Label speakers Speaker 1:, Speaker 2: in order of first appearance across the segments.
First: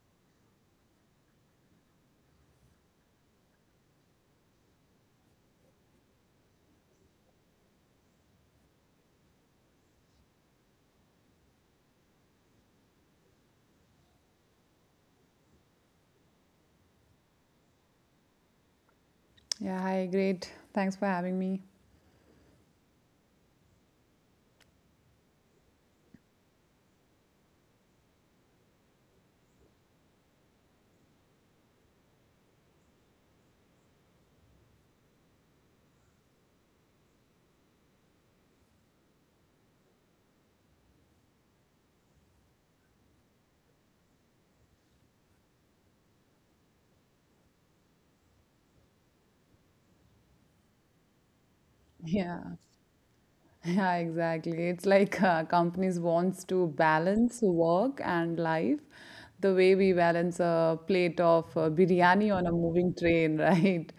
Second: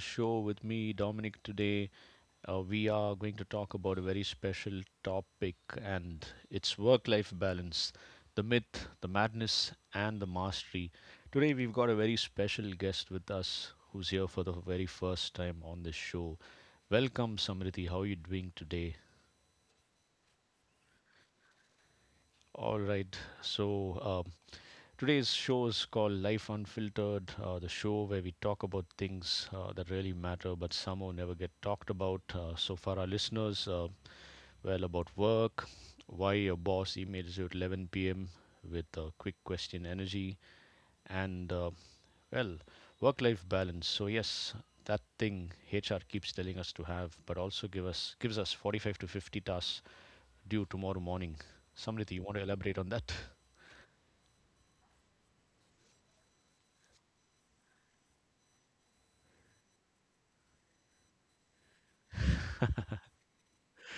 Speaker 1: show with me, Dominic. Today, we are going to talk about a very special topic, and it's work life balance, the myth, the madness, and the mastery. Today, we've got a very special guest with us who's here for the very first time on this show. Welcome, Samriti. How are you doing today?
Speaker 2: Yeah, hi, great. Thanks for having me.
Speaker 1: All right. So, today's show is called Life Unfiltered, the show where we talk about things that really matter but somehow never get talked about. So, for our listeners, well, about work, why your boss emails you at 11 p.m. with a quick question energy, and well, work life balance. So, yes. That thing HR keeps telling us to have, but also gives us 45 to 50 tasks due tomorrow morning. Samriti, you want to
Speaker 2: Yeah,
Speaker 1: elaborate on that?
Speaker 2: yeah, exactly. It's like companies wants to balance work and life the way we balance a plate of biryani on a moving train, right?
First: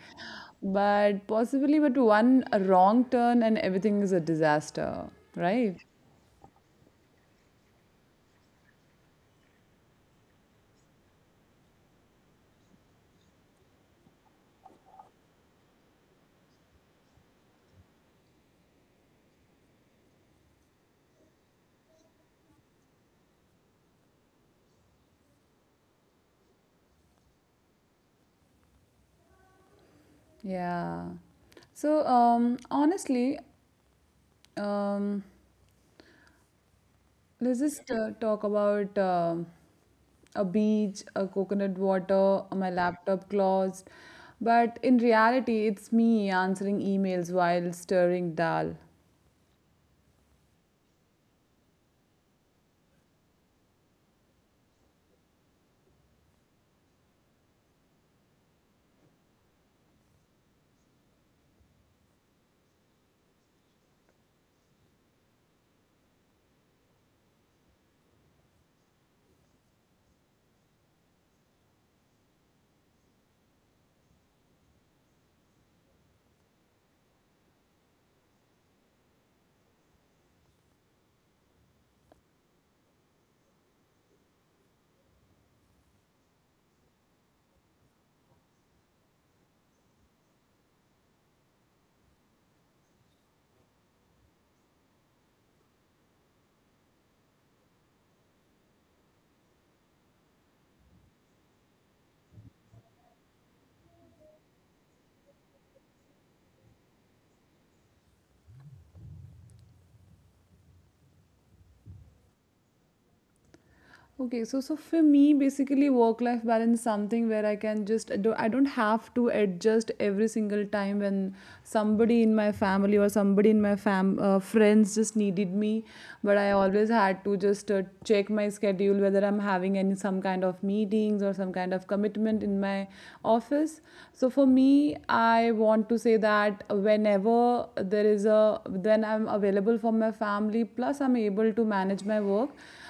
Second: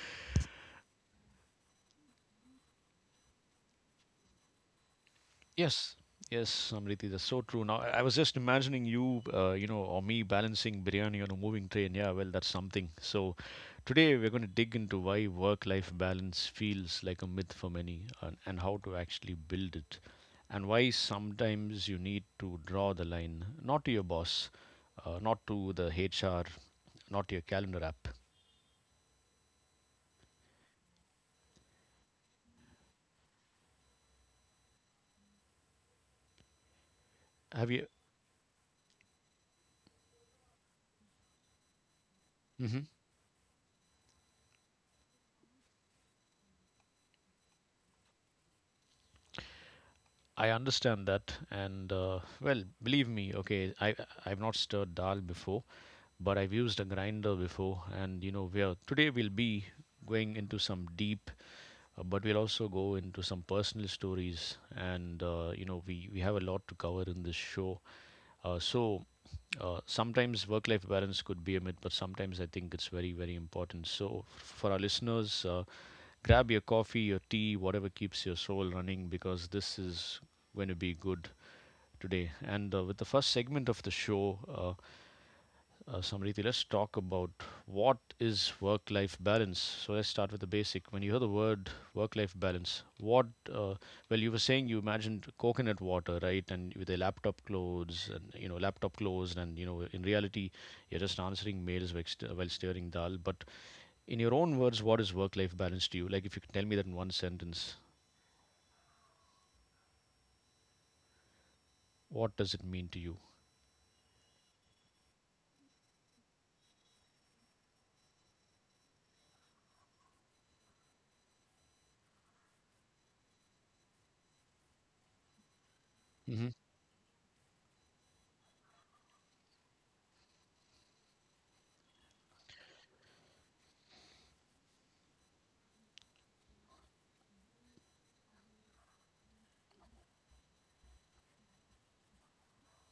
Speaker 2: But possibly, but one wrong turn and everything is a disaster, right?
Speaker 1: Yes, yes, Amriti, that's so true. Now, I was just imagining you, or me balancing biryani on a moving train. Yeah, well, that's something. So, today we're going to dig into why work-life balance feels like a myth for many, and how to actually build it, and why sometimes you need to draw the line, not to your boss, not to the HR, not to your calendar app.
Speaker 2: Yeah. So, um, honestly, um, let's
Speaker 1: Have you?
Speaker 2: just talk about a beach, a coconut water, my
Speaker 1: Hmm.
Speaker 2: laptop closed. But in reality, it's me answering emails while stirring dal.
Speaker 1: I understand that, and well, believe me. Okay, I I've not stirred dal before, but I've used a grinder before, and you know, we today we'll be going into some deep, but we'll also go into some personal stories, and we have a lot to cover in this show. So, sometimes work-life balance could be a myth, but sometimes I think it's very very important. So, for our listeners, grab your coffee, your tea, whatever keeps your soul running, because this is going to be good today. And with the first segment of the show. Samriti, let's talk about what is work-life balance. So let's start with the basic. When you hear the word work-life balance, what? Uh, well, you were saying you imagined coconut water, right? And with a laptop closed, and laptop closed, and in reality, you're just answering mails while while stirring dal. But in your own words, what is work-life balance to you? Like, if you can tell me that in one sentence, what does it mean to you?
Speaker 2: Okay, so for me, basically, work-life balance is something where I can just I don't have to adjust every single time when somebody in my family or somebody in my fam friends just needed me, but
Speaker 1: Hmm.
Speaker 2: I always had to just check my schedule whether I'm having any some kind of meetings or some kind of commitment in my office. So for me, I want to say that whenever there is a then I'm available for my family. Plus, I'm able to manage my work,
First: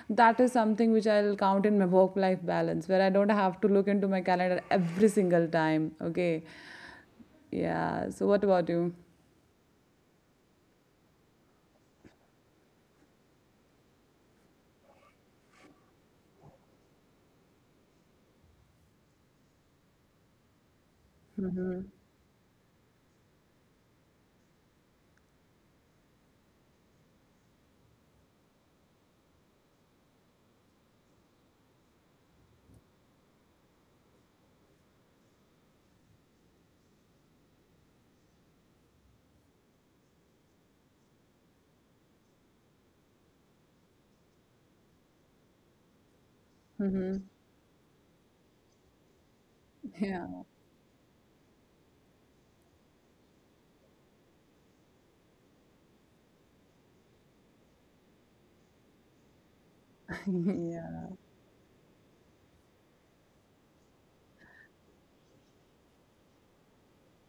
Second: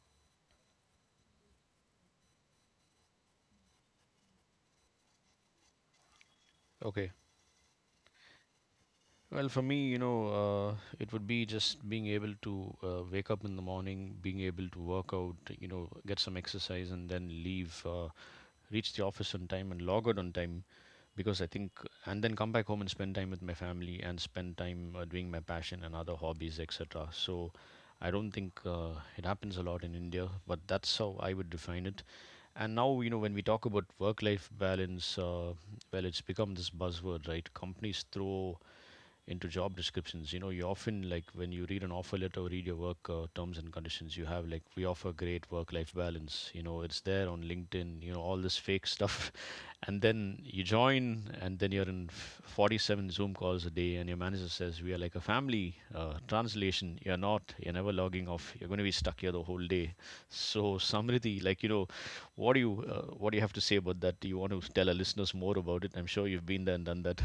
Speaker 2: that is something which I'll count in my work life balance, where I don't have to look into my calendar every single time. Okay.
Speaker 1: Okay.
Speaker 2: Yeah. So, what about you?
Speaker 1: Well, for me, it would be just being able to wake up in the morning, being able to work out, get some exercise, and then leave, reach the office on time, and log out on time. Because I think, and then come back home and spend time with my family and spend time doing my passion and other hobbies, etc. So I don't think it happens a lot in India, but that's how I would define it. And now, when we talk about work life balance, well, it's become this buzzword, right? Companies throw into job descriptions. You often, like, when you read an offer letter or read your work terms and conditions, you have like, we offer great work life balance. It's
Speaker 2: Mhm.
Speaker 1: there on LinkedIn. All this fake stuff. And
Speaker 2: Yeah.
Speaker 1: then you join and then you're in 47 zoom calls a day, and your manager says we are like a family. Translation: you're never logging off, you're going to be stuck here the whole day. So Samriddhi, like, what do you have to say about that? Do you want to tell our listeners more about it? I'm sure you've been there and done that.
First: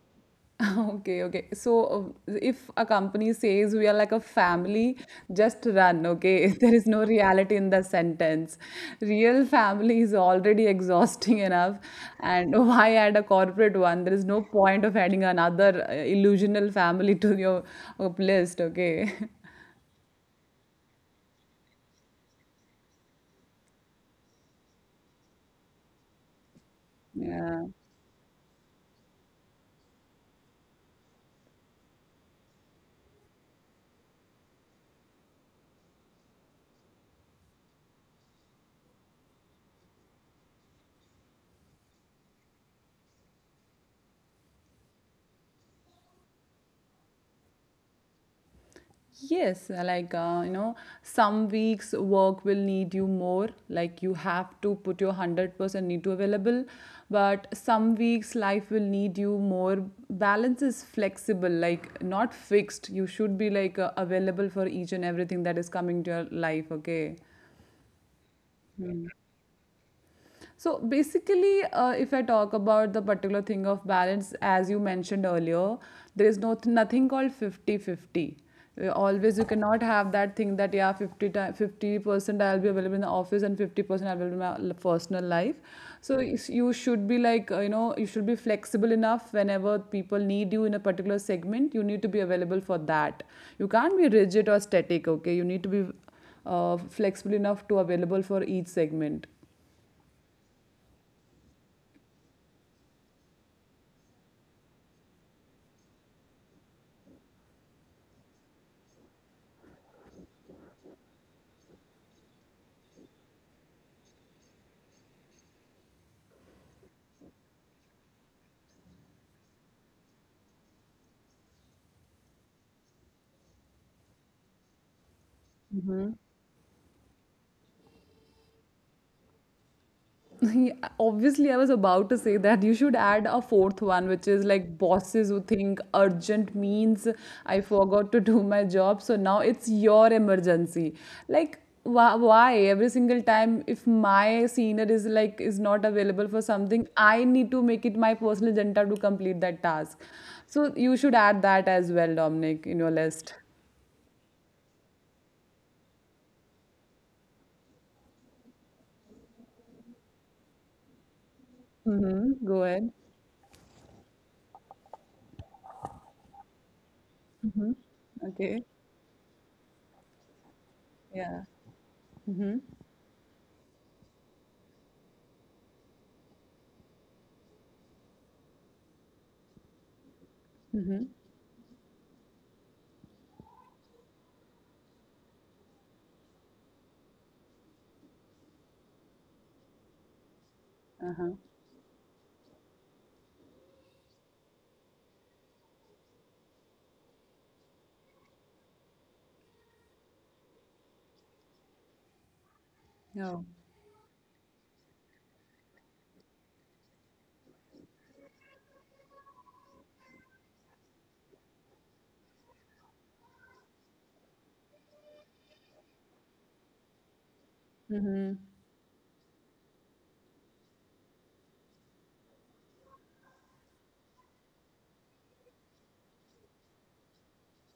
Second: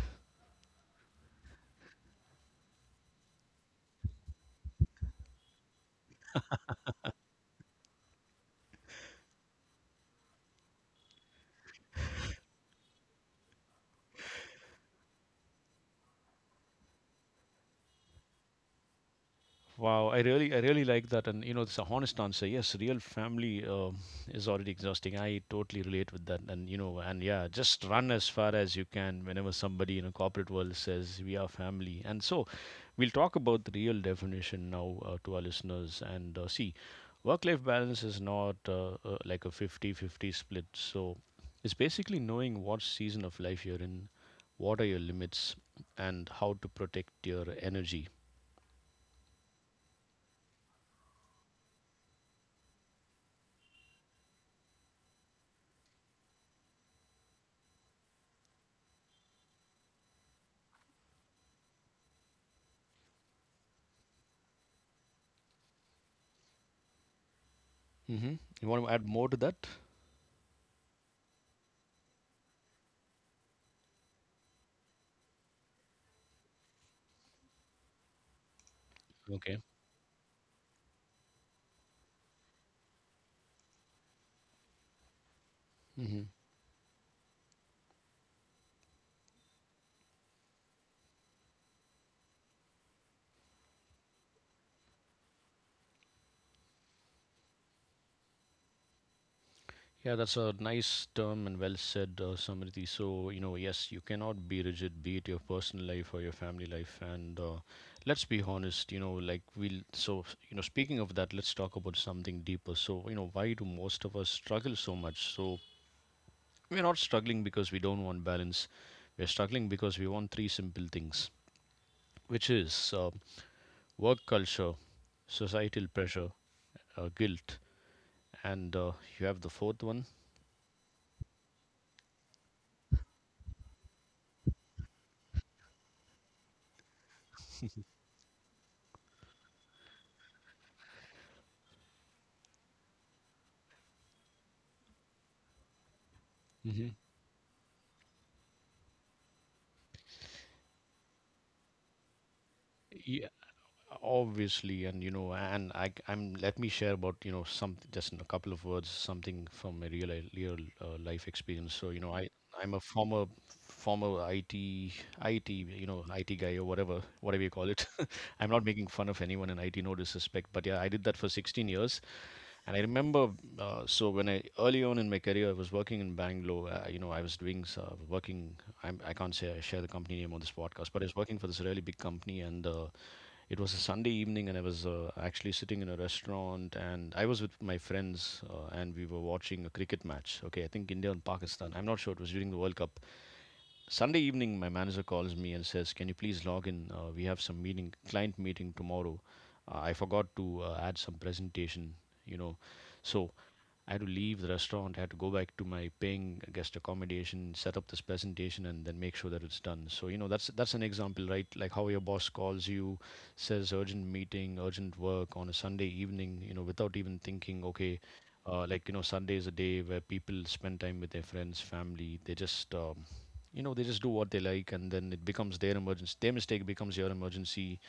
Speaker 2: Okay, okay. So if a company says we are like a family, just run, okay? There is no reality in the sentence. Real family is already exhausting enough, and why add a corporate one? There is no point of adding another illusional family to your list, okay?
Speaker 1: Wow, I really like that, and it's a honest answer. Yes, real family is already exhausting. I totally relate with that, and yeah,
Speaker 2: Yeah.
Speaker 1: just run as far as you can whenever somebody in a corporate world says we are family. And so, we'll talk about the real definition now to our listeners. And see, work-life balance is not like a fifty-fifty split. So, it's basically knowing what season of life you're in, what are your limits, and how to protect your energy.
Speaker 2: Yes, some weeks work will need you more. Like you have to put your 100% need to available, but some weeks life will need you more. Balance is flexible, like not fixed. You should be like available for each and everything that is coming to your life. Okay.
Speaker 1: Hmm. You want to add more to that?
Speaker 2: So basically, if I talk about the particular thing of balance, as you mentioned earlier, there is nothing called 50-50. Always you
Speaker 1: Okay.
Speaker 2: cannot have that thing that yeah, 50% I'll be available in the office and 50% I'll be available in my personal life.
Speaker 1: Hmm.
Speaker 2: You should be like, you should be flexible enough whenever people need you in a particular segment, you need to be available for that. You can't be rigid or static, okay? You need to be flexible enough to available for each segment.
Speaker 1: Yeah, that's a nice term and well said, Samriti. So, yes, you cannot be rigid, be it your personal life or your family life. And let's be honest, like, we'll, so, you know, speaking of that, let's talk about something deeper. So, why do most of us struggle so much? So, we're not struggling because we don't want balance. We're struggling because we want three simple things, which is work culture, societal pressure, guilt. And you have the fourth one?
Speaker 2: Obviously, I was about to say that you should add a fourth one, which is like bosses who think urgent means I forgot to do my job, so now it's your emergency. Like, why every single time if my senior is not available for something,
Speaker 1: Hmm.
Speaker 2: I need to make it my personal agenda to complete that task. So you should add that as well, Dominic, in your
Speaker 1: Yeah,
Speaker 2: list.
Speaker 1: obviously, and I'm let me share about some, just in a couple of words, something from a real life experience. So i
Speaker 2: Mm-hmm. Go
Speaker 1: i'm a
Speaker 2: ahead.
Speaker 1: former it it you know it guy, or whatever you call it. I'm not
Speaker 2: Okay.
Speaker 1: making fun of anyone in IT, no disrespect, but yeah, I did that for
Speaker 2: Yeah.
Speaker 1: 16 years.
Speaker 2: Mm-hmm.
Speaker 1: And I remember, so when I early on in my career, I was working in Bangalore. I was working. I can't say I share the company name on this podcast, but I was working for this really big company, and it was a Sunday evening, and I was actually sitting in a restaurant, and I was with my friends, and we were watching a cricket match. Okay, I think India and Pakistan. I'm not sure. It was during the World Cup. Sunday evening, my manager calls me and says, "Can you please log in? We have client meeting tomorrow. I forgot to add some presentation, you know." So
Speaker 2: Yeah.
Speaker 1: I had to leave the restaurant, I had to go back to my paying guest accommodation, set up this presentation, and then make sure that it's done. So that's an example, right? Like how your boss calls you, says urgent meeting, urgent work on a Sunday evening, without even thinking. Okay,
Speaker 2: Mm-hmm.
Speaker 1: like, Sunday is a day where people spend time with their friends, family. They just do what they like, and then it becomes their emergency. Their mistake becomes your emergency.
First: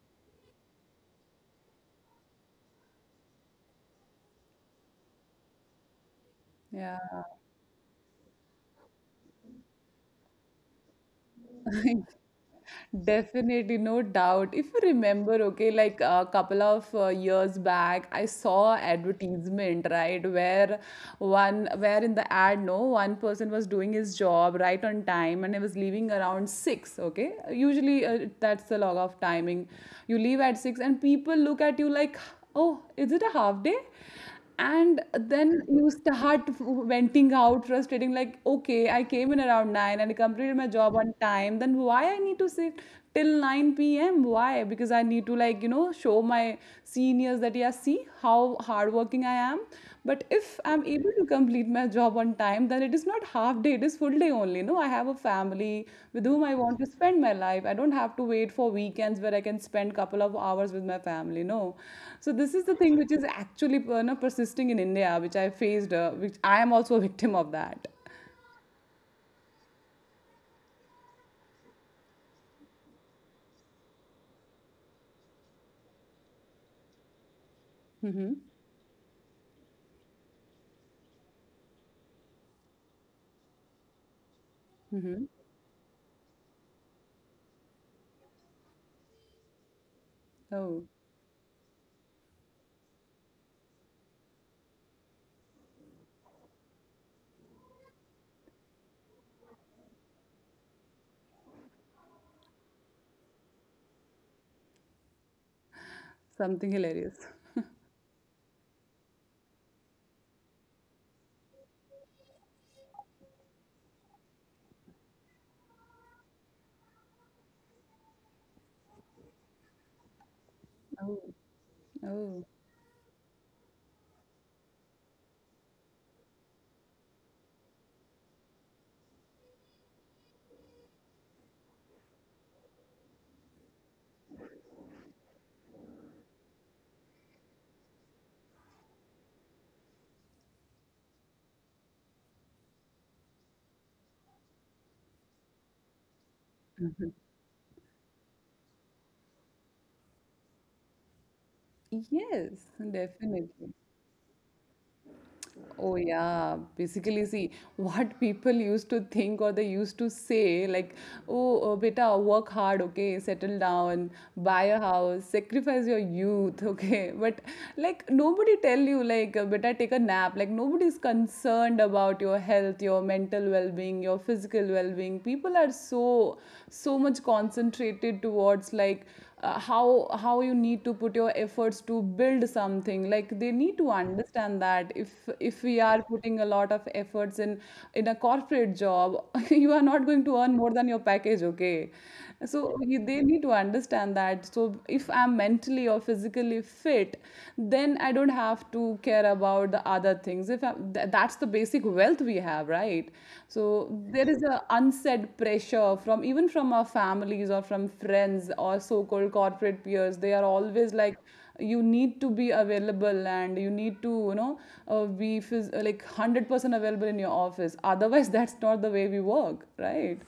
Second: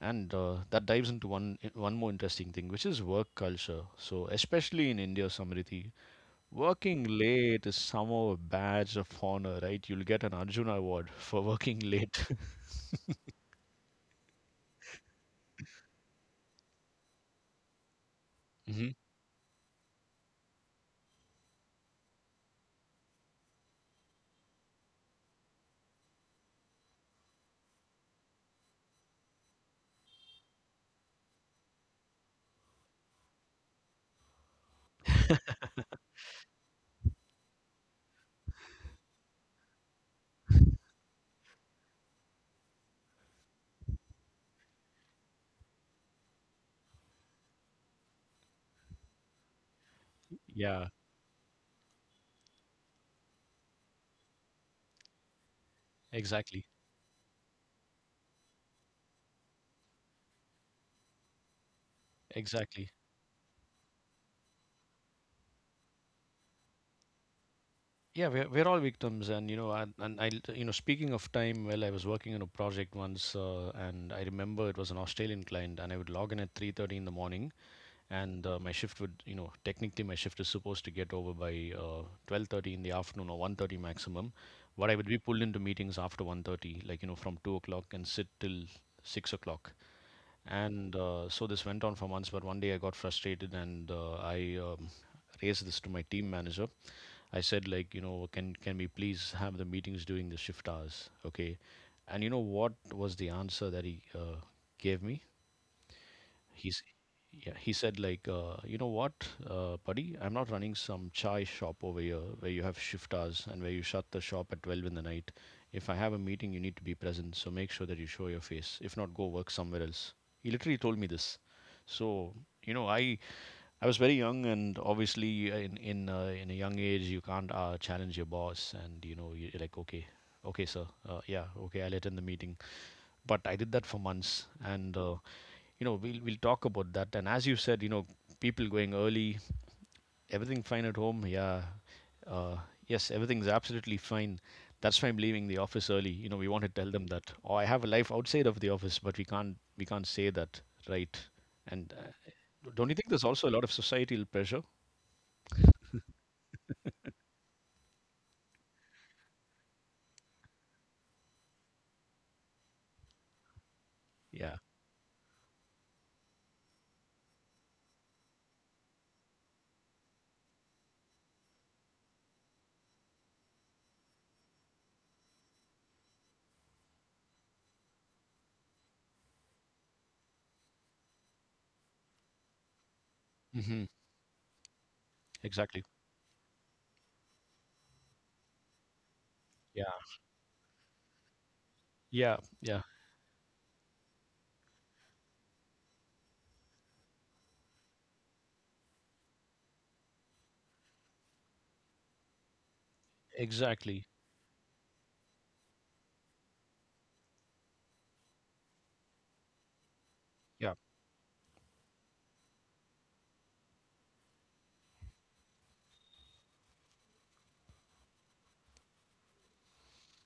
Speaker 1: And that dives into one more interesting thing, which is work culture. So, especially in India, Samriti,
Speaker 2: Yeah.
Speaker 1: working late is somehow a badge of honor, right? You'll get an Arjuna award for working late.
Speaker 2: Definitely, no doubt. If you remember, okay, like a couple of years back, I saw
Speaker 1: Hmm.
Speaker 2: advertisement, right, where in the ad, no, one person was doing his job right on time, and he was leaving around six. Okay, usually that's the log of timing. You leave at six, and people look at you like, oh, is it a half day? And then you start venting out frustrating like, okay, I came in around 9 and I completed my job on time, then why I need to sit till 9 p.m.? Why? Because I need to, like, you know, show my seniors that, yeah, see how hardworking I am. But if I'm
Speaker 1: Yeah,
Speaker 2: able to complete my job on time, then it is not half day, it is full day only. No, I have a family with whom I
Speaker 1: exactly.
Speaker 2: want to spend my life. I don't have to wait for weekends where I can spend couple of hours with my family. No, so this is the
Speaker 1: Exactly.
Speaker 2: thing which is actually no, persisting in India, which I faced, which I am also a victim of that.
Speaker 1: Yeah, we're all victims, and and I speaking of time, well, I was working on a project once, and I remember it was an Australian client, and I would log in at 3:30 in the morning, and
Speaker 2: Hmm.
Speaker 1: my shift would you know technically, my shift is supposed to get over by 12:30 in the afternoon or 1:30 maximum, but I would be pulled into meetings after 1:30, like, from 2 o'clock and sit till 6 o'clock.
Speaker 2: Oh,
Speaker 1: And so this went on for months. But one day, I got frustrated, and I raised this to my team manager. I said, like, can we please have the meetings during the shift hours? Okay. And you know what was the answer that he gave me?
Speaker 2: something
Speaker 1: He's
Speaker 2: hilarious.
Speaker 1: Yeah, he said, like, you know what, buddy, I'm not running some chai shop over here where you have shift hours and where you shut the shop at 12 in the night. If I have a meeting, you need to be present, so make sure that you show your face. If not, go work somewhere else. He literally told me
Speaker 2: Oh,
Speaker 1: this. So
Speaker 2: oh,
Speaker 1: you know i I was very young, and obviously in a young age you can't challenge your boss, and you're like, okay, okay, sir, yeah, okay, I'll attend the meeting. But I did that for months. And we'll talk about that. And as you said, people going early, everything fine at home, yeah, uh, yes, everything's absolutely fine. That's why I'm leaving the office early. We want to tell them that, oh, I have a life outside of the office, but we can't say that, right? And
Speaker 2: yes,
Speaker 1: don't you think there's also
Speaker 2: definitely.
Speaker 1: a lot of societal pressure?
Speaker 2: Oh, yeah. Basically, see, what people used to think or they used to say, like, oh, beta, work hard, okay, settle down,
Speaker 1: Yeah.
Speaker 2: buy a house, sacrifice your youth, okay. But, like, nobody tell you, like, beta, take a nap. Like, nobody's concerned about your health, your mental well being, your physical well being. People are so, so much concentrated towards, like, how you need to put your efforts to build something, like they need
Speaker 1: Hmm.
Speaker 2: to understand that if we
Speaker 1: Exactly.
Speaker 2: are putting a lot of efforts in a corporate job, you are
Speaker 1: Yeah,
Speaker 2: not going to earn more than your package, okay?
Speaker 1: yeah,
Speaker 2: So
Speaker 1: yeah.
Speaker 2: they need to understand that. So if I'm mentally or physically fit, then I don't have to care about other things. If I'm, th- that's the basic wealth we have, right? So
Speaker 1: Exactly.
Speaker 2: there is a unsaid pressure from even from our families or from friends or so-called corporate peers. They are
Speaker 1: Yeah.
Speaker 2: always like, you need to be available and you need to, you know, like 100% available in your office, otherwise that's not the way we work, right?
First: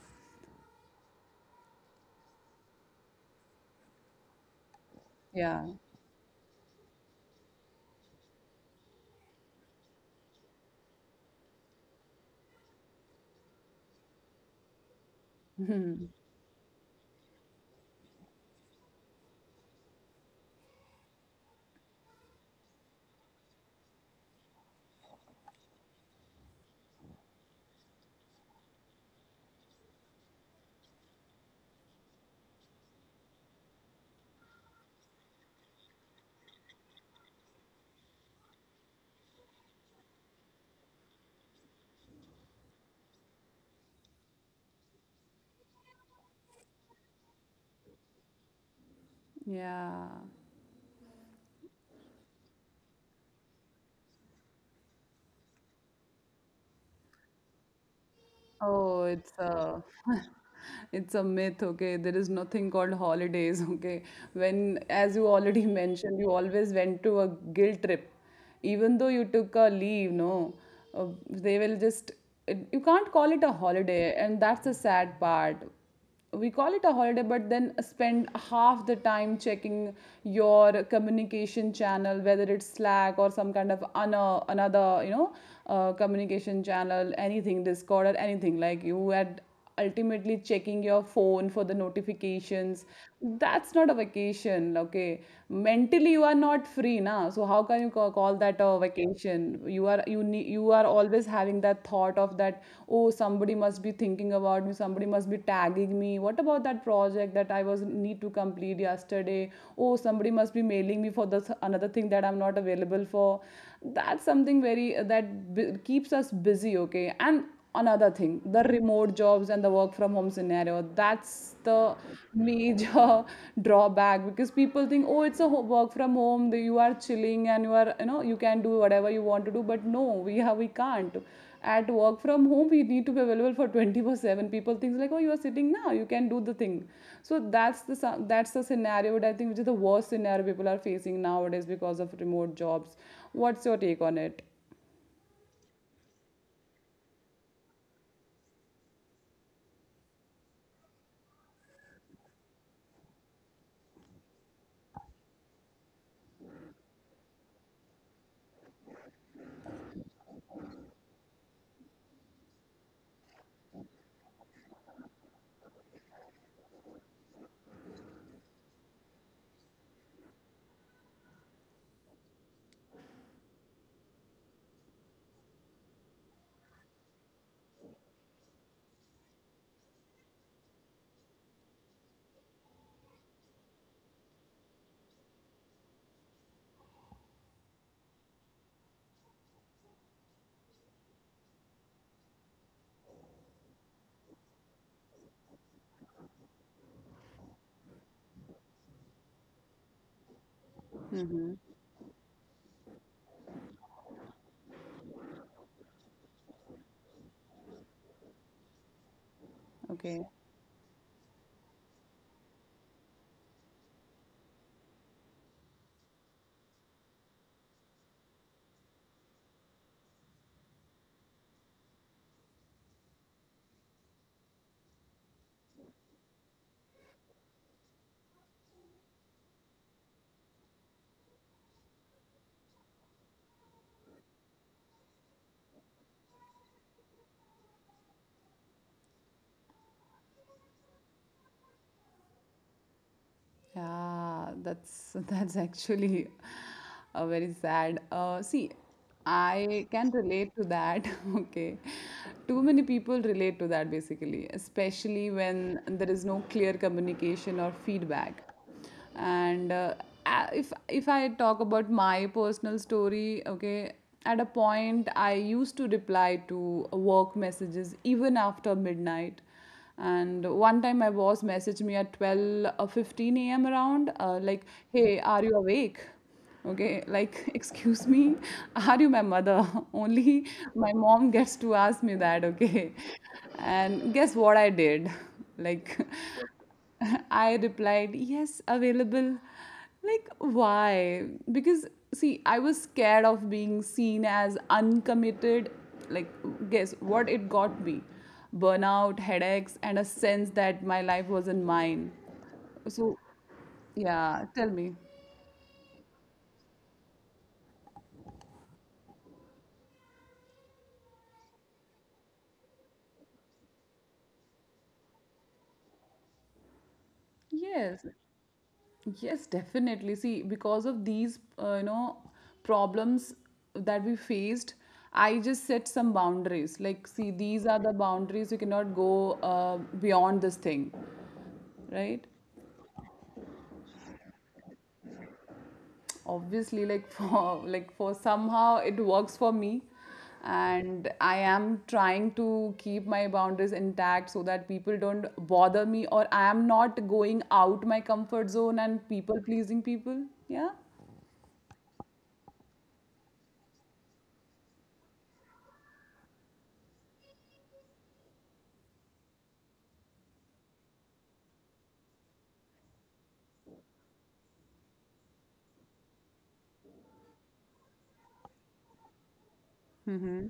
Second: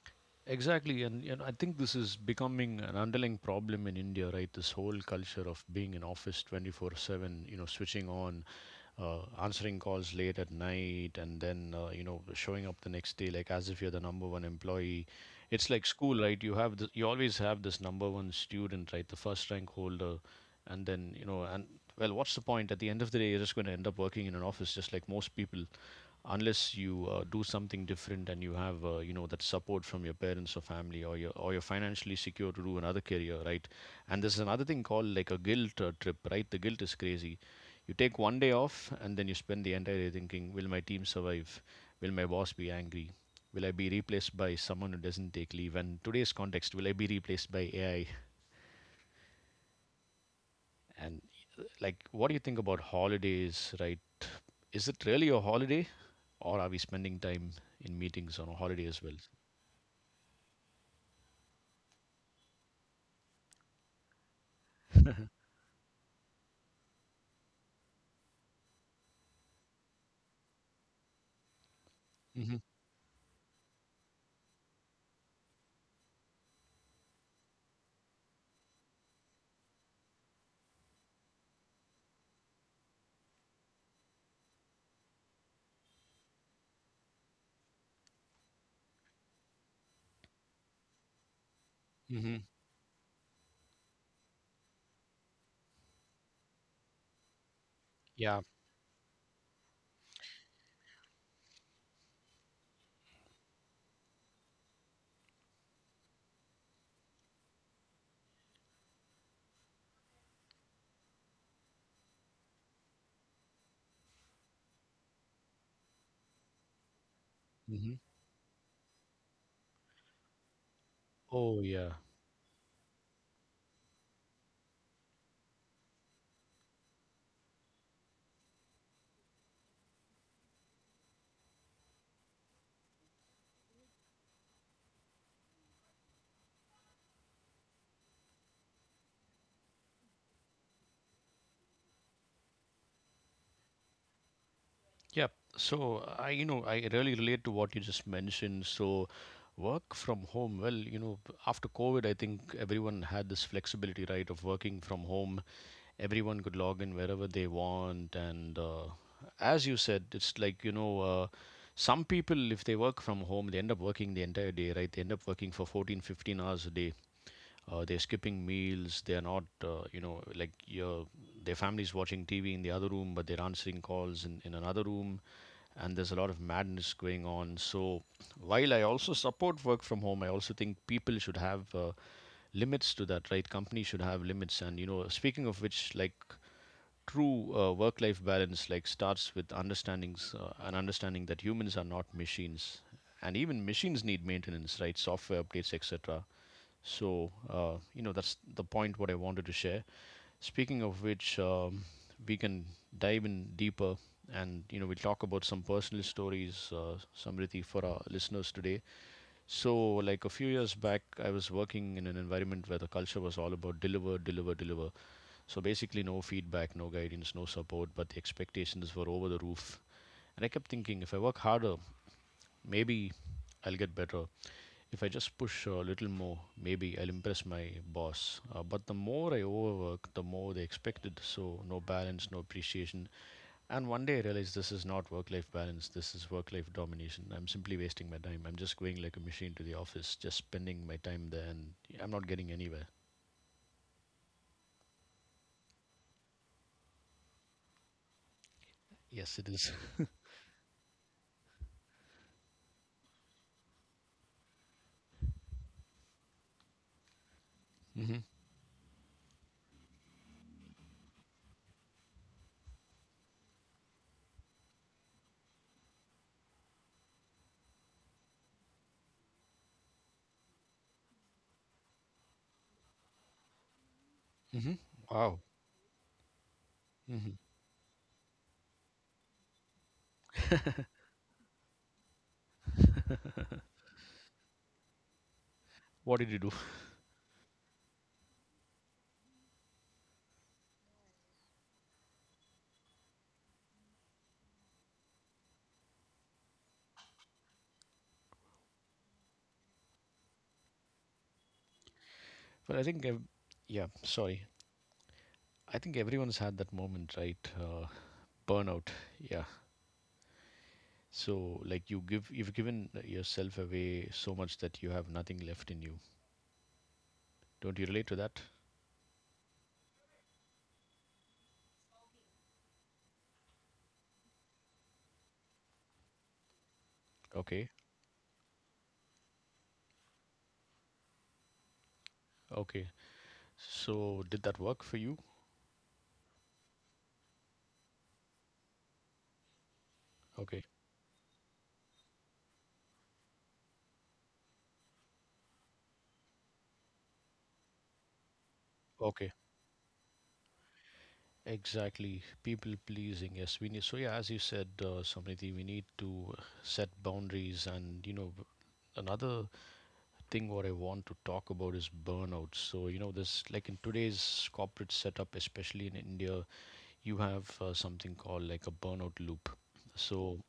Speaker 1: Exactly, and I think this is becoming an underlying problem in India, right? This whole culture of
Speaker 2: Yeah.
Speaker 1: being in office 24/7, you know, switching on, answering calls late at night, and then showing up the next day like as if you're the number one employee. It's like school, right? You always have this number one student, right? The first rank holder, and well, what's the point? At the end of the day, you're just going to end up working in an office, just like most people unless you do something different and you have that support from your parents or family, or you're financially secure to do another career, right? And there's another thing called like a guilt trip, right? The guilt is crazy. You take one day off and then you spend the entire day thinking, will my team survive? Will my boss be angry? Will I be replaced by someone who doesn't take leave? And today's context, will I be replaced by AI?
Speaker 2: Yeah.
Speaker 1: And like, what do you think about holidays, right? Is it really a holiday, or are we spending time in meetings on a holiday as well?
Speaker 2: Oh, it's a it's a myth, okay? There is nothing called holidays, okay? When, as you already mentioned, you always went to a guilt trip, even though you took a leave, no? They will
Speaker 1: Mm-hmm.
Speaker 2: just it, you can't call it a holiday, and that's the sad part. We call it a holiday but then spend half the time checking your communication channel, whether it's Slack or some kind of another, you know, communication channel, anything, Discord or anything. Like you had ultimately checking your phone for the
Speaker 1: Mm-hmm.
Speaker 2: notifications. That's not a vacation, okay? Mentally you are not free now, so how can you
Speaker 1: Yeah.
Speaker 2: call that a vacation? You are, you need, you are always having that thought of that, oh, somebody must be thinking about me, somebody must be tagging me. What about that project that I was need to complete yesterday? Oh, somebody must be mailing me for this another thing that I'm not available for. That's something very, keeps us busy, okay? And
Speaker 1: Mm-hmm.
Speaker 2: another thing, the remote jobs and the work from home scenario,
Speaker 1: Oh,
Speaker 2: that's
Speaker 1: yeah.
Speaker 2: the major drawback, because people think, oh, it's a work from home, you are chilling and you are, you know, you can do whatever you want to do. But no, we have, we can't. At work from home we need to be available for 24/7. People think like, oh, you are sitting now, you can do the thing. So that's the that's the scenario that I think, which is the worst scenario people are facing nowadays because of remote jobs. What's your take on it?
Speaker 1: Yeah. So I really relate to what you just mentioned. So work from home, well, you know, after COVID, I think everyone had this flexibility, right, of working from home. Everyone could log in wherever they want. And as you said, it's like, some people, if they work from home, they end up working the entire day, right? They end up working for 14, 15 hours a day. They're skipping meals. They're not, you know, like your, their family's watching TV in the other room, but they're answering calls in another room, and there's a lot of madness going on. So while I also support work from home, I also think people should have limits to that, right? Companies should have limits, and you know, speaking of which, like true work-life balance, like starts with understandings and understanding that humans are not machines, and even machines need maintenance, right? Software updates, etc. So that's the point what I wanted to share. Speaking of which, we can dive in deeper, and you know, we'll talk about some personal stories, Samriti, for our listeners today. So, like a few years back, I was working in an environment where the culture was all about deliver, deliver, deliver. So basically, no feedback, no guidance, no support, but the expectations were over the roof. And I kept thinking, if I work harder, maybe I'll get better. If I just push a little more, maybe I'll impress my boss. But the more I overwork, the more they expected. So, no balance, no appreciation. And one day I realized this is not work life balance, this is work life domination. I'm simply wasting my time. I'm just going like a machine to the office, just spending my time there, and I'm not getting anywhere.
Speaker 2: Yeah, that's actually a very sad. See,
Speaker 1: Yes, it is.
Speaker 2: I can relate to that. Okay, too many people relate to that basically, especially when there is no clear communication or
Speaker 1: Mhm.
Speaker 2: feedback. And if I talk about my personal story, okay, at a point I used to reply to work messages even after midnight. And one time my boss messaged me at 12 or 15 a.m. around, like,
Speaker 1: Mhm.
Speaker 2: hey, are
Speaker 1: Wow.
Speaker 2: you awake? Okay,
Speaker 1: Mhm.
Speaker 2: like, excuse me, are you my mother? Only my mom gets to ask me that, okay. And guess what I did? Like,
Speaker 1: What did you do?
Speaker 2: I replied, yes, available. Like, why? Because, see, I was scared of being seen as uncommitted. Like, guess what it got me? Burnout, headaches, and a sense that my life wasn't mine.
Speaker 1: Well, I think,
Speaker 2: So,
Speaker 1: ev- yeah, sorry.
Speaker 2: yeah, tell me.
Speaker 1: I think everyone's had that moment, right? Burnout. Yeah. So, like you've given yourself away so much that you have nothing left in you. Don't you
Speaker 2: Yes.
Speaker 1: relate to that?
Speaker 2: Yes, definitely. See, because of these, problems that we faced, I just set some boundaries. Like, see, these
Speaker 1: Okay,
Speaker 2: are the boundaries. You cannot go beyond this thing, right?
Speaker 1: okay. So, did that work for you?
Speaker 2: Obviously, like, for somehow it works for me,
Speaker 1: Okay,
Speaker 2: and I am trying to keep my boundaries intact so that people don't bother me, or I am not going out my comfort zone and
Speaker 1: okay.
Speaker 2: people pleasing people. Yeah.
Speaker 1: Exactly. People pleasing. Yes, we need. So, yeah, as you said, Samriti, we need to set boundaries. And, you know, another thing what I want to talk about is burnout. So, you know, this, like in today's corporate setup, especially in India, you have something called like a burnout loop. So,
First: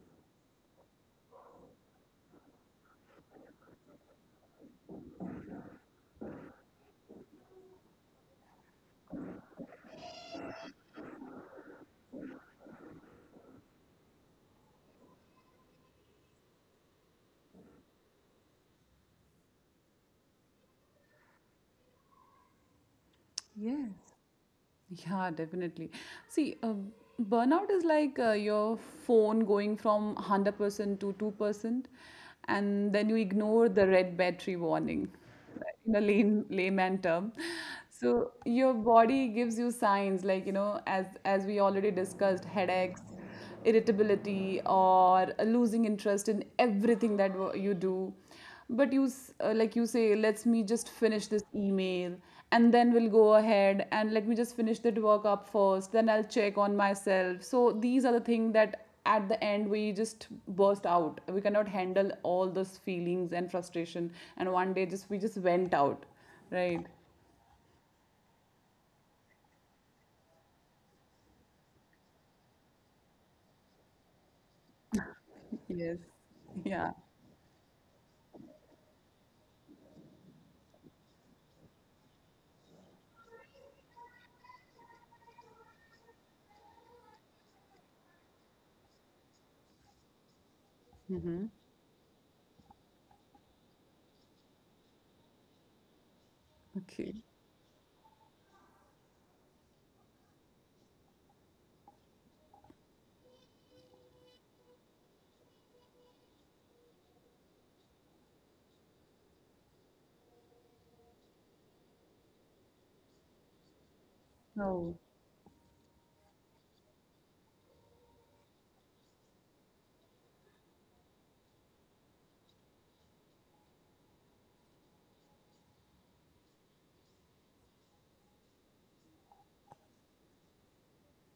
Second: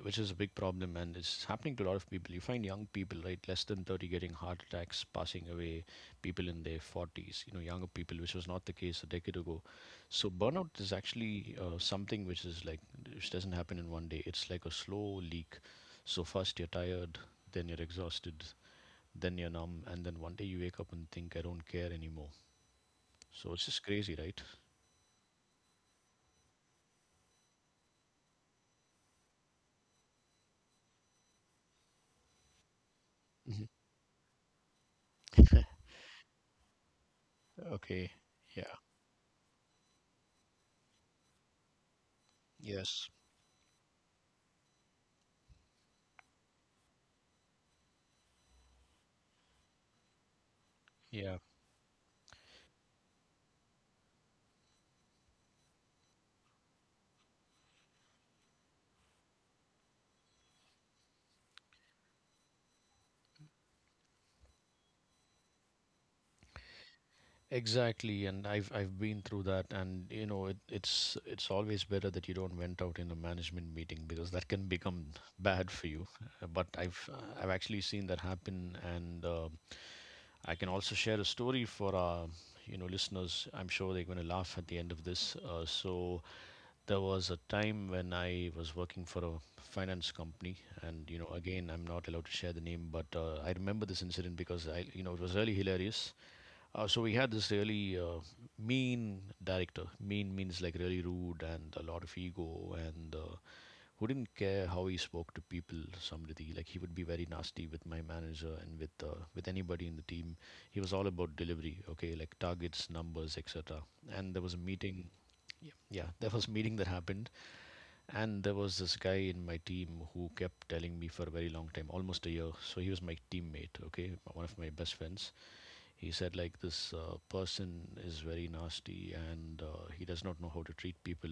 Speaker 1: which is a big problem, and it's happening to a lot of people. You find young people, right, less than 30 getting heart attacks, passing away, people in their 40s, you know, younger people, which was not the case a decade ago. So burnout is actually something which is like which doesn't happen in one day. It's like a slow leak. So first you're tired, then you're exhausted, then you're numb, and then one day you wake up and think, I don't care anymore. So it's just
Speaker 2: Yes.
Speaker 1: crazy, right?
Speaker 2: Yeah, definitely. See, burnout is like your phone going from 100% to 2%, and then you ignore
Speaker 1: Mhm.
Speaker 2: the red battery warning, right, in a lame, layman term.
Speaker 1: Okay.
Speaker 2: So your
Speaker 1: Yeah.
Speaker 2: body gives you signs like, you know, as we already discussed, headaches,
Speaker 1: Yes.
Speaker 2: irritability, or losing interest in everything that you do. But you like you say, let's me just finish
Speaker 1: Yeah.
Speaker 2: this email, and then we'll go ahead and let me just finish that work up first, then I'll check on myself. So these are the things that at the end we just burst out, we cannot handle all those feelings and frustration, and one day just we just went out, right?
Speaker 1: Exactly, and I've been through that, and you know it's always better that you don't went out in a management meeting because that can become bad for
Speaker 2: Yes.
Speaker 1: you. But
Speaker 2: Yeah.
Speaker 1: I've actually seen that happen, and I can also share a story for our, you know, listeners. I'm sure they're going to laugh at the end of this. So there was a time when I was working for a finance company, and you know again I'm not allowed to share the name, but I remember this incident because I, you know, it was really hilarious. So we had this really mean director. Mean means like really rude and a lot of ego, and who didn't care how he spoke to people. Somebody like he would be very nasty with my manager and with anybody in the team. He was all about delivery, okay, like targets, numbers, etc. And there was a
Speaker 2: So
Speaker 1: meeting. Yeah, yeah, there was a meeting that happened, and there was this guy in my team who kept telling me for a very long time, almost a year. So he was my teammate, okay, one of my best friends. He said, like, this person is very nasty and he does not know how to treat people,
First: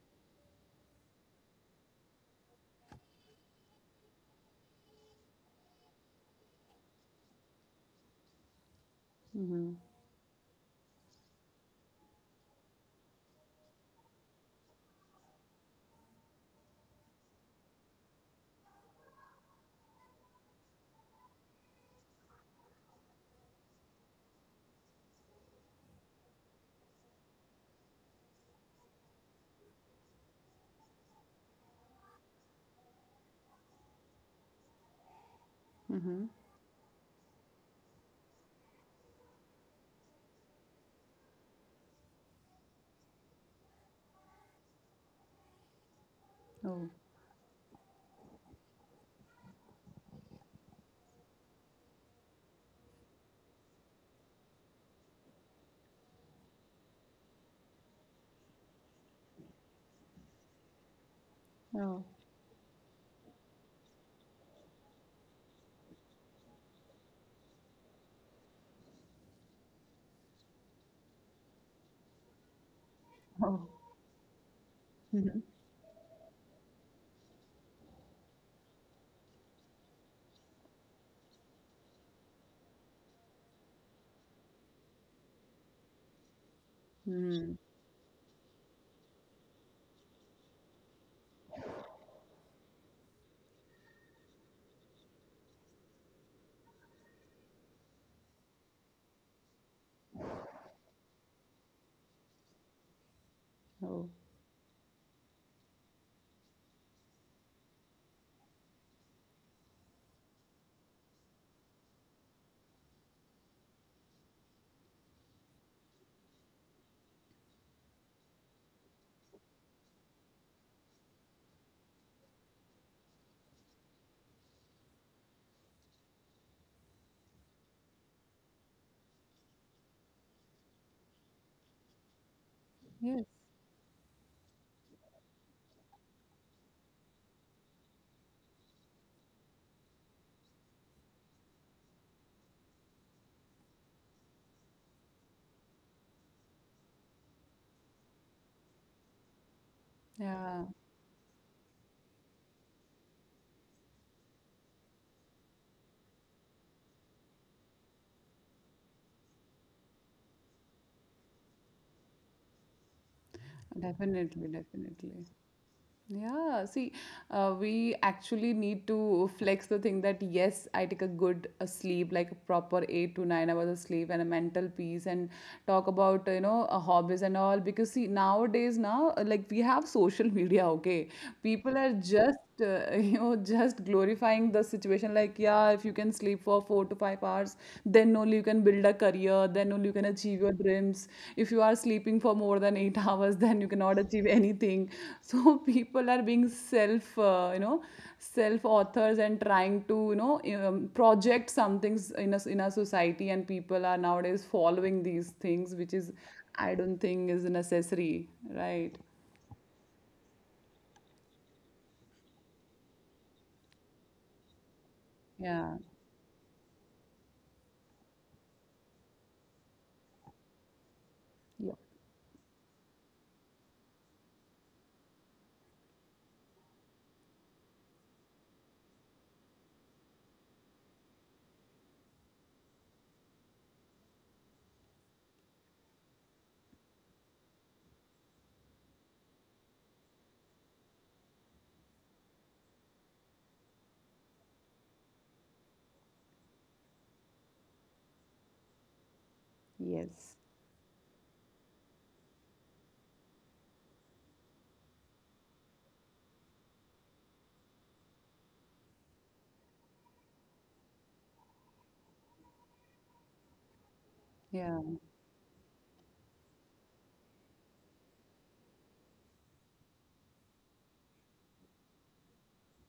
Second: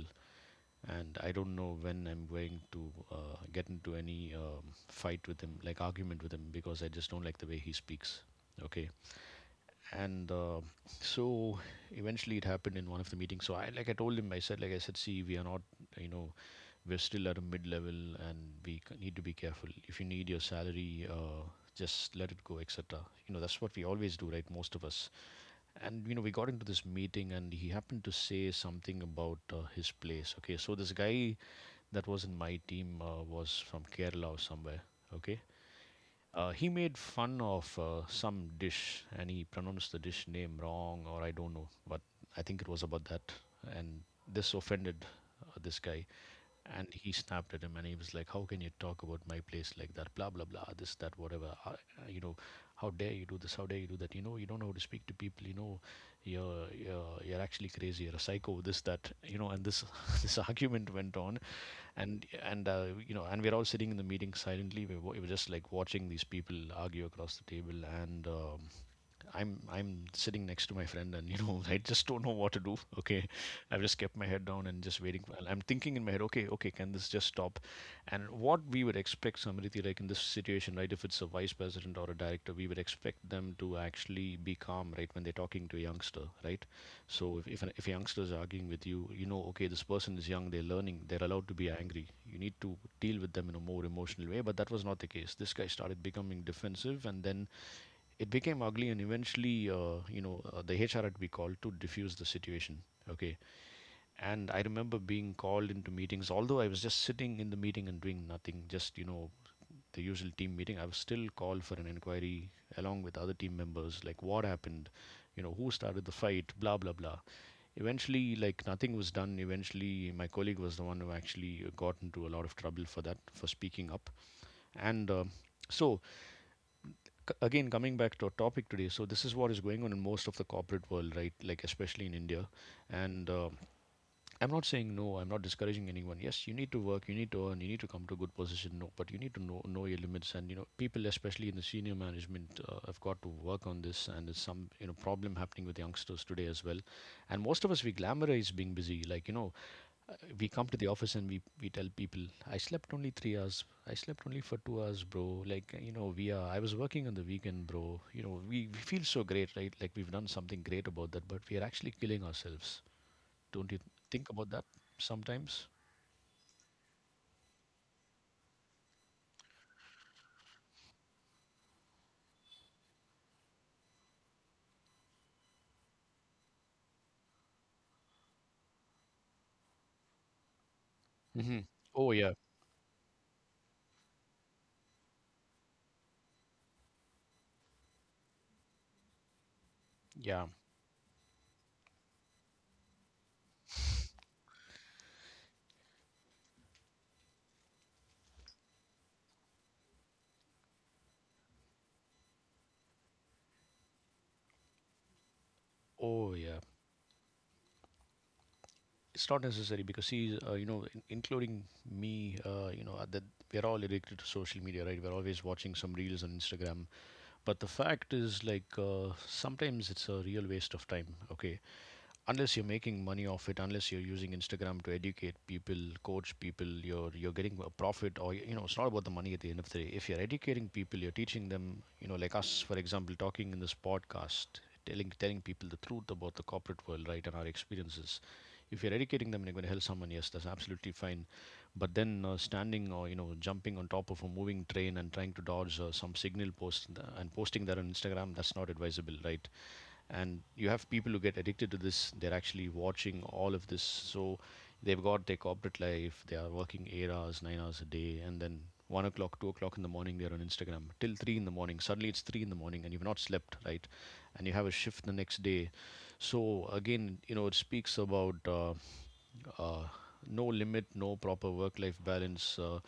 Speaker 1: and I don't know when I'm going to get into any fight with him, like argument with him, because I just don't like the way he speaks. Okay. And so eventually it happened in one of the meetings. So I like I told him, I said, like, I said, see, we are not, you know, we're still at a mid level and we need to be careful. If you need your salary, just let it go, etc. You know, that's what we always do, right? Most of us. And you know we got into this meeting and he happened to say something about his place. Okay, so this guy that was in my team was from Kerala or somewhere. Okay. He made fun of some dish and he pronounced the dish name wrong or I don't know, but I think it was about that. And this offended this guy, and he snapped at him and he was like, how can you talk about my place like that, blah blah blah, this that, whatever. You know, how dare you do this, how dare you do that, you know, you don't know how to speak to people, you know, you're actually crazy, you're a psycho, this that, you know. And this this argument went on. And you know, and we're all sitting in the meeting silently. We were just like watching these people argue across the table. And I'm sitting next to my friend and you know I just don't know what to do. Okay, I've just kept my head down and just waiting. For, I'm thinking in my head, okay, okay, can this just stop? And what we would expect somebody like in this situation, right? If it's a vice president or a director, we would expect them to actually be calm, right, when they're talking to a youngster, right? So if a youngster is arguing with you, you know, okay, this person is young, they're learning, they're allowed to be angry. You need to deal with them in a more emotional way, but that was not the case. This guy started becoming defensive, and then it became ugly, and eventually the hr had to be called to diffuse the situation. Okay. And I remember being called into meetings, although I was just sitting in the meeting and doing nothing, just the usual team meeting. I was still called for an inquiry along with other team members, like what happened, who started the fight, blah blah blah. Eventually, like, nothing was done. Eventually my colleague was the one who actually got into a lot of trouble for that, for speaking up. And so Again, coming back to our topic today, so this is what is going on in most of the corporate world, right, like especially in india. And I'm not saying no, I'm not discouraging anyone. Yes, you need to work, you need to earn, you need to come to a good position, no, but you need to know your limits. And you know, people, especially in the senior management, have got to work on this, and there's some problem happening with youngsters today as well. And most of us, we glamorize being busy, like, you know, we
Speaker 2: yeah,
Speaker 1: come to the office and we tell people, "I slept only 3 hours. I slept only for 2 hours, bro." Like, you know, we are I was working on the weekend, bro. You know, we feel so great, right, like we've done something great about that, but we are actually killing ourselves. Don't you think
Speaker 2: definitely,
Speaker 1: about that
Speaker 2: definitely.
Speaker 1: sometimes?
Speaker 2: Yeah, see, we actually need to flex the thing that yes, I take a good sleep, like a proper 8 to 9 hours of sleep and a mental peace, and talk about hobbies and all. Because see, nowadays now, like we have social media, okay,
Speaker 1: Hmm.
Speaker 2: people are
Speaker 1: Oh yeah.
Speaker 2: just you know, just glorifying the situation like, yeah, if you can sleep for 4 to 5 hours, then only you can build a career, then only you can achieve
Speaker 1: Yeah.
Speaker 2: your dreams. If you are sleeping for more than 8 hours, then you cannot achieve anything. So people are being self, self authors and trying to, you know, project some things in in our society, and people are nowadays following these things, which is
Speaker 1: Oh yeah.
Speaker 2: I don't think is necessary, right?
Speaker 1: It's not necessary because, see, you know, including me, you know that we're all addicted to social media, right? We're always watching
Speaker 2: Yeah.
Speaker 1: some reels on instagram, but the fact is, like, sometimes it's a real waste of time. Okay. Unless you're making money off it, unless you're using instagram to educate people, coach people, you're getting a profit. Or, you know, it's not about the money at the end of the day. If you're educating people, you're teaching them, you know, like us, for example, talking in this podcast, telling people the truth about the corporate world, right, and our experiences. If you're educating them and you're going to help someone, yes, that's absolutely fine. But then, standing or, you know, jumping on top of a moving train and trying to dodge some signal post and posting that on instagram, that's not advisable, right?
Speaker 2: Yes.
Speaker 1: And you have people who get addicted to this. They're actually watching all of this. So they've got their corporate life, they are working 8 hours, 9 hours a day, and then 1 o'clock, 2 o'clock in the morning, they're on instagram till three in the morning. Suddenly it's three in the morning and you've not slept, right? And you have a
Speaker 2: Yeah.
Speaker 1: shift the next day. So again, you know, it speaks about uh, no limit, no proper work life balance.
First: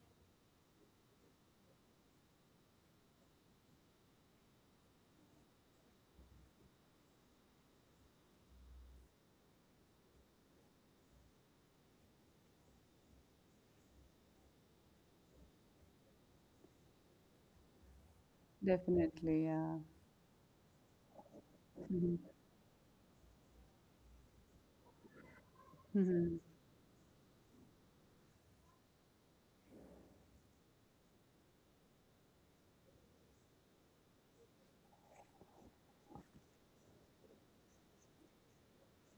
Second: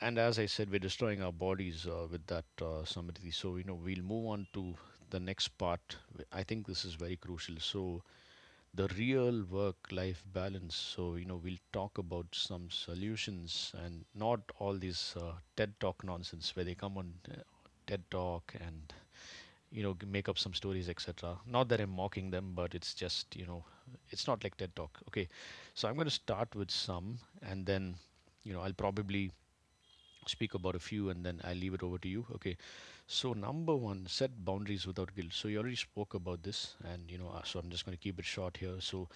Speaker 1: And as I said, we're destroying our bodies with that samadhi. So, you know, we'll move on to the next part. I think this is very crucial. So, the real work life balance. So, you know, we'll talk about some solutions and not all this TED Talk nonsense where they come on TED Talk and,
Speaker 2: Definitely, yeah.
Speaker 1: you know, make up some stories, etc. Not that I'm mocking them, but it's just, you know, it's not like TED Talk. Okay. So, I'm going to start with some, and then, you know, I'll probably speak about a few and then I leave it over to you. Okay. So number one, set boundaries without guilt. So you already spoke about this, and you know, so I'm just going to keep it short here. So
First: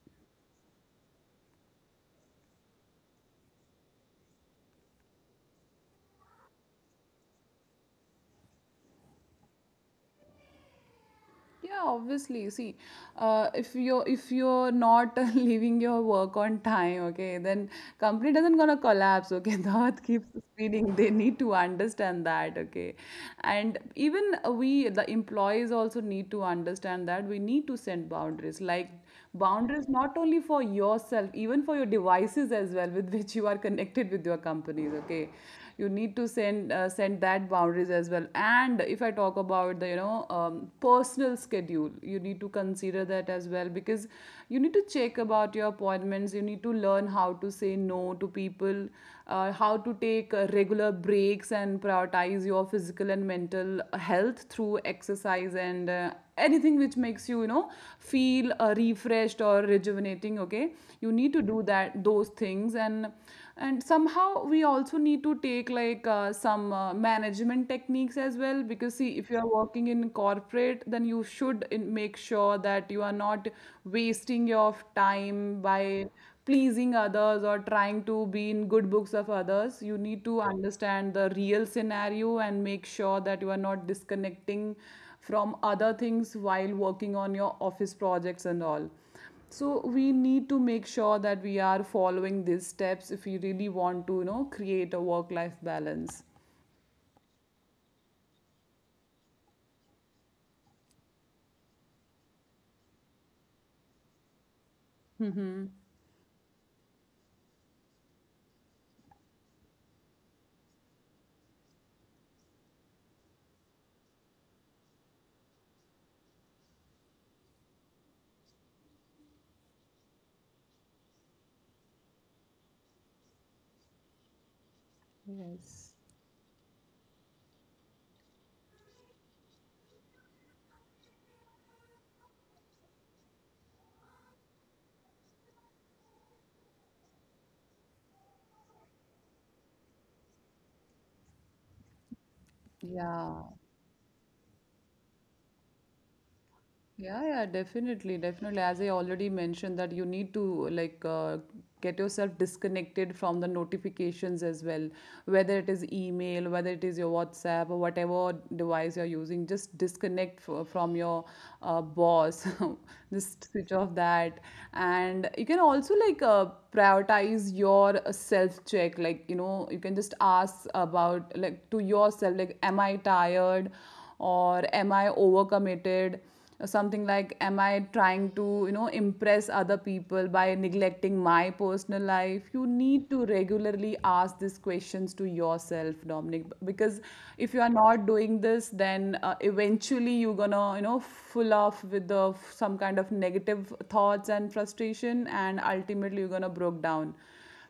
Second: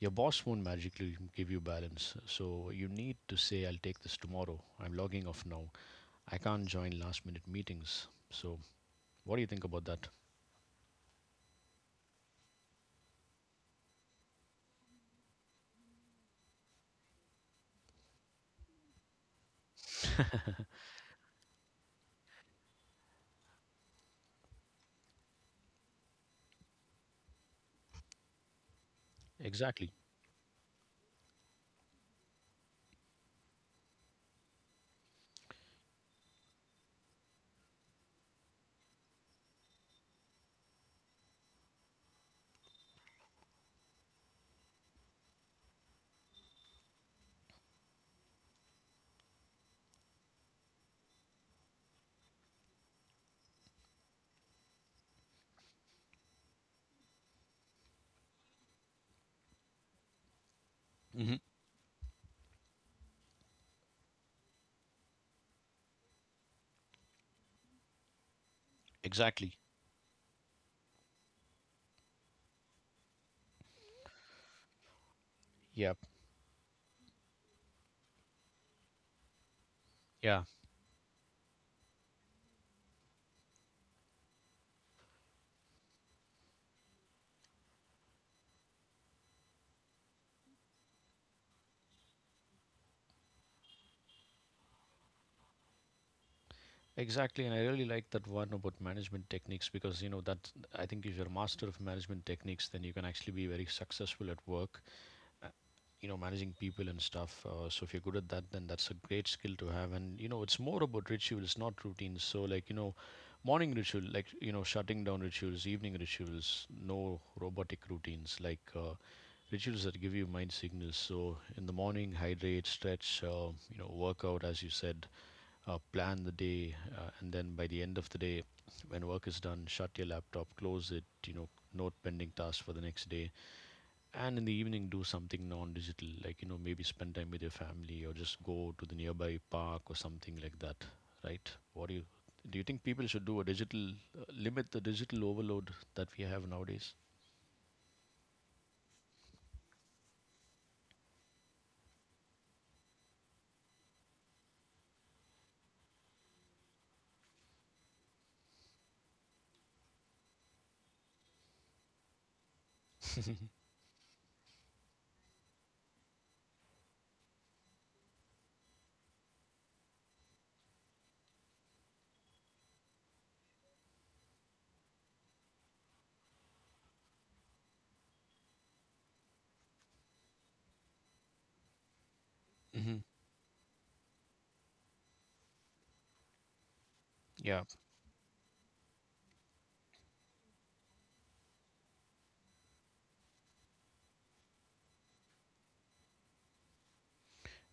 Speaker 1: your boss won't magically give you balance. So you need to say, "I'll take this tomorrow. I'm logging off now. I can't join last-minute meetings." So what do you think about that?
Speaker 2: Yeah, obviously. See, if you're not leaving your work on time, okay, then company doesn't gonna collapse. Okay, the earth keeps spinning. They need to understand that. Okay, and even we the employees also need to understand that we need to set boundaries. Like boundaries
Speaker 1: Exactly.
Speaker 2: not only for yourself, even for your devices as well, with which you are connected with your companies. Okay, you need to send that boundaries as well. And if I talk about the, you know, personal schedule, you need to consider that as well, because you need to check about your appointments, you need to learn how to say no to people, how to take regular breaks and prioritize your physical and mental health through exercise and anything which makes you, you know, feel refreshed or rejuvenating. Okay, you need
Speaker 1: Hmm.
Speaker 2: to do that, those things, and somehow we also need to take like some management techniques as well, because see, if you are
Speaker 1: Exactly.
Speaker 2: working in corporate, then you should make sure that you are not wasting your time
Speaker 1: Yep.
Speaker 2: by pleasing others or trying to be in good books of others. You need to
Speaker 1: Yeah.
Speaker 2: understand the real scenario and make sure that you are not disconnecting from other things while working on your office projects and all. So we need to make sure that we are following these steps if we really want to, you know, create a work life balance.
Speaker 1: Exactly, and I really like that one about management techniques, because you know that I think if you're a master of management techniques, then you can actually be very successful at work, you know, managing people and stuff. So if you're good at that, then that's a great skill to have. And you know, it's more about rituals, not routines. So, like, you know, morning ritual, like, you know, shutting down rituals, evening rituals, no robotic routines, like rituals that give you mind signals. So in the morning, hydrate, stretch, you know, work out, as you said, plan the day. And then by the end of the day, when work is done, shut your laptop, close it, you know, note pending tasks for the next day. And in the evening, do something non-digital, like, you know, maybe spend time with your family or just go to the nearby park or something like that, right? What do you, do you think people should do a
Speaker 2: Yeah.
Speaker 1: digital, limit the digital overload that we have nowadays?
Speaker 2: Yeah, yeah, definitely, definitely. As I already mentioned, that you need to like, get yourself disconnected from the notifications as well, whether it is email, whether it is your WhatsApp or whatever device you're using. Just disconnect from your boss. Just switch off that, and you can also like prioritize your self check. Like, you know, you can just ask about like to yourself, like, am I tired, or am I overcommitted? Or something like, am I trying to, you know, impress other people by neglecting my personal life? You
Speaker 1: Hmm.
Speaker 2: need to regularly ask these questions to yourself, Dominic, because if
Speaker 1: Yeah.
Speaker 2: you are not doing this, then eventually you're gonna, you know, full off with the some kind of negative thoughts and frustration, and ultimately you're gonna broke down.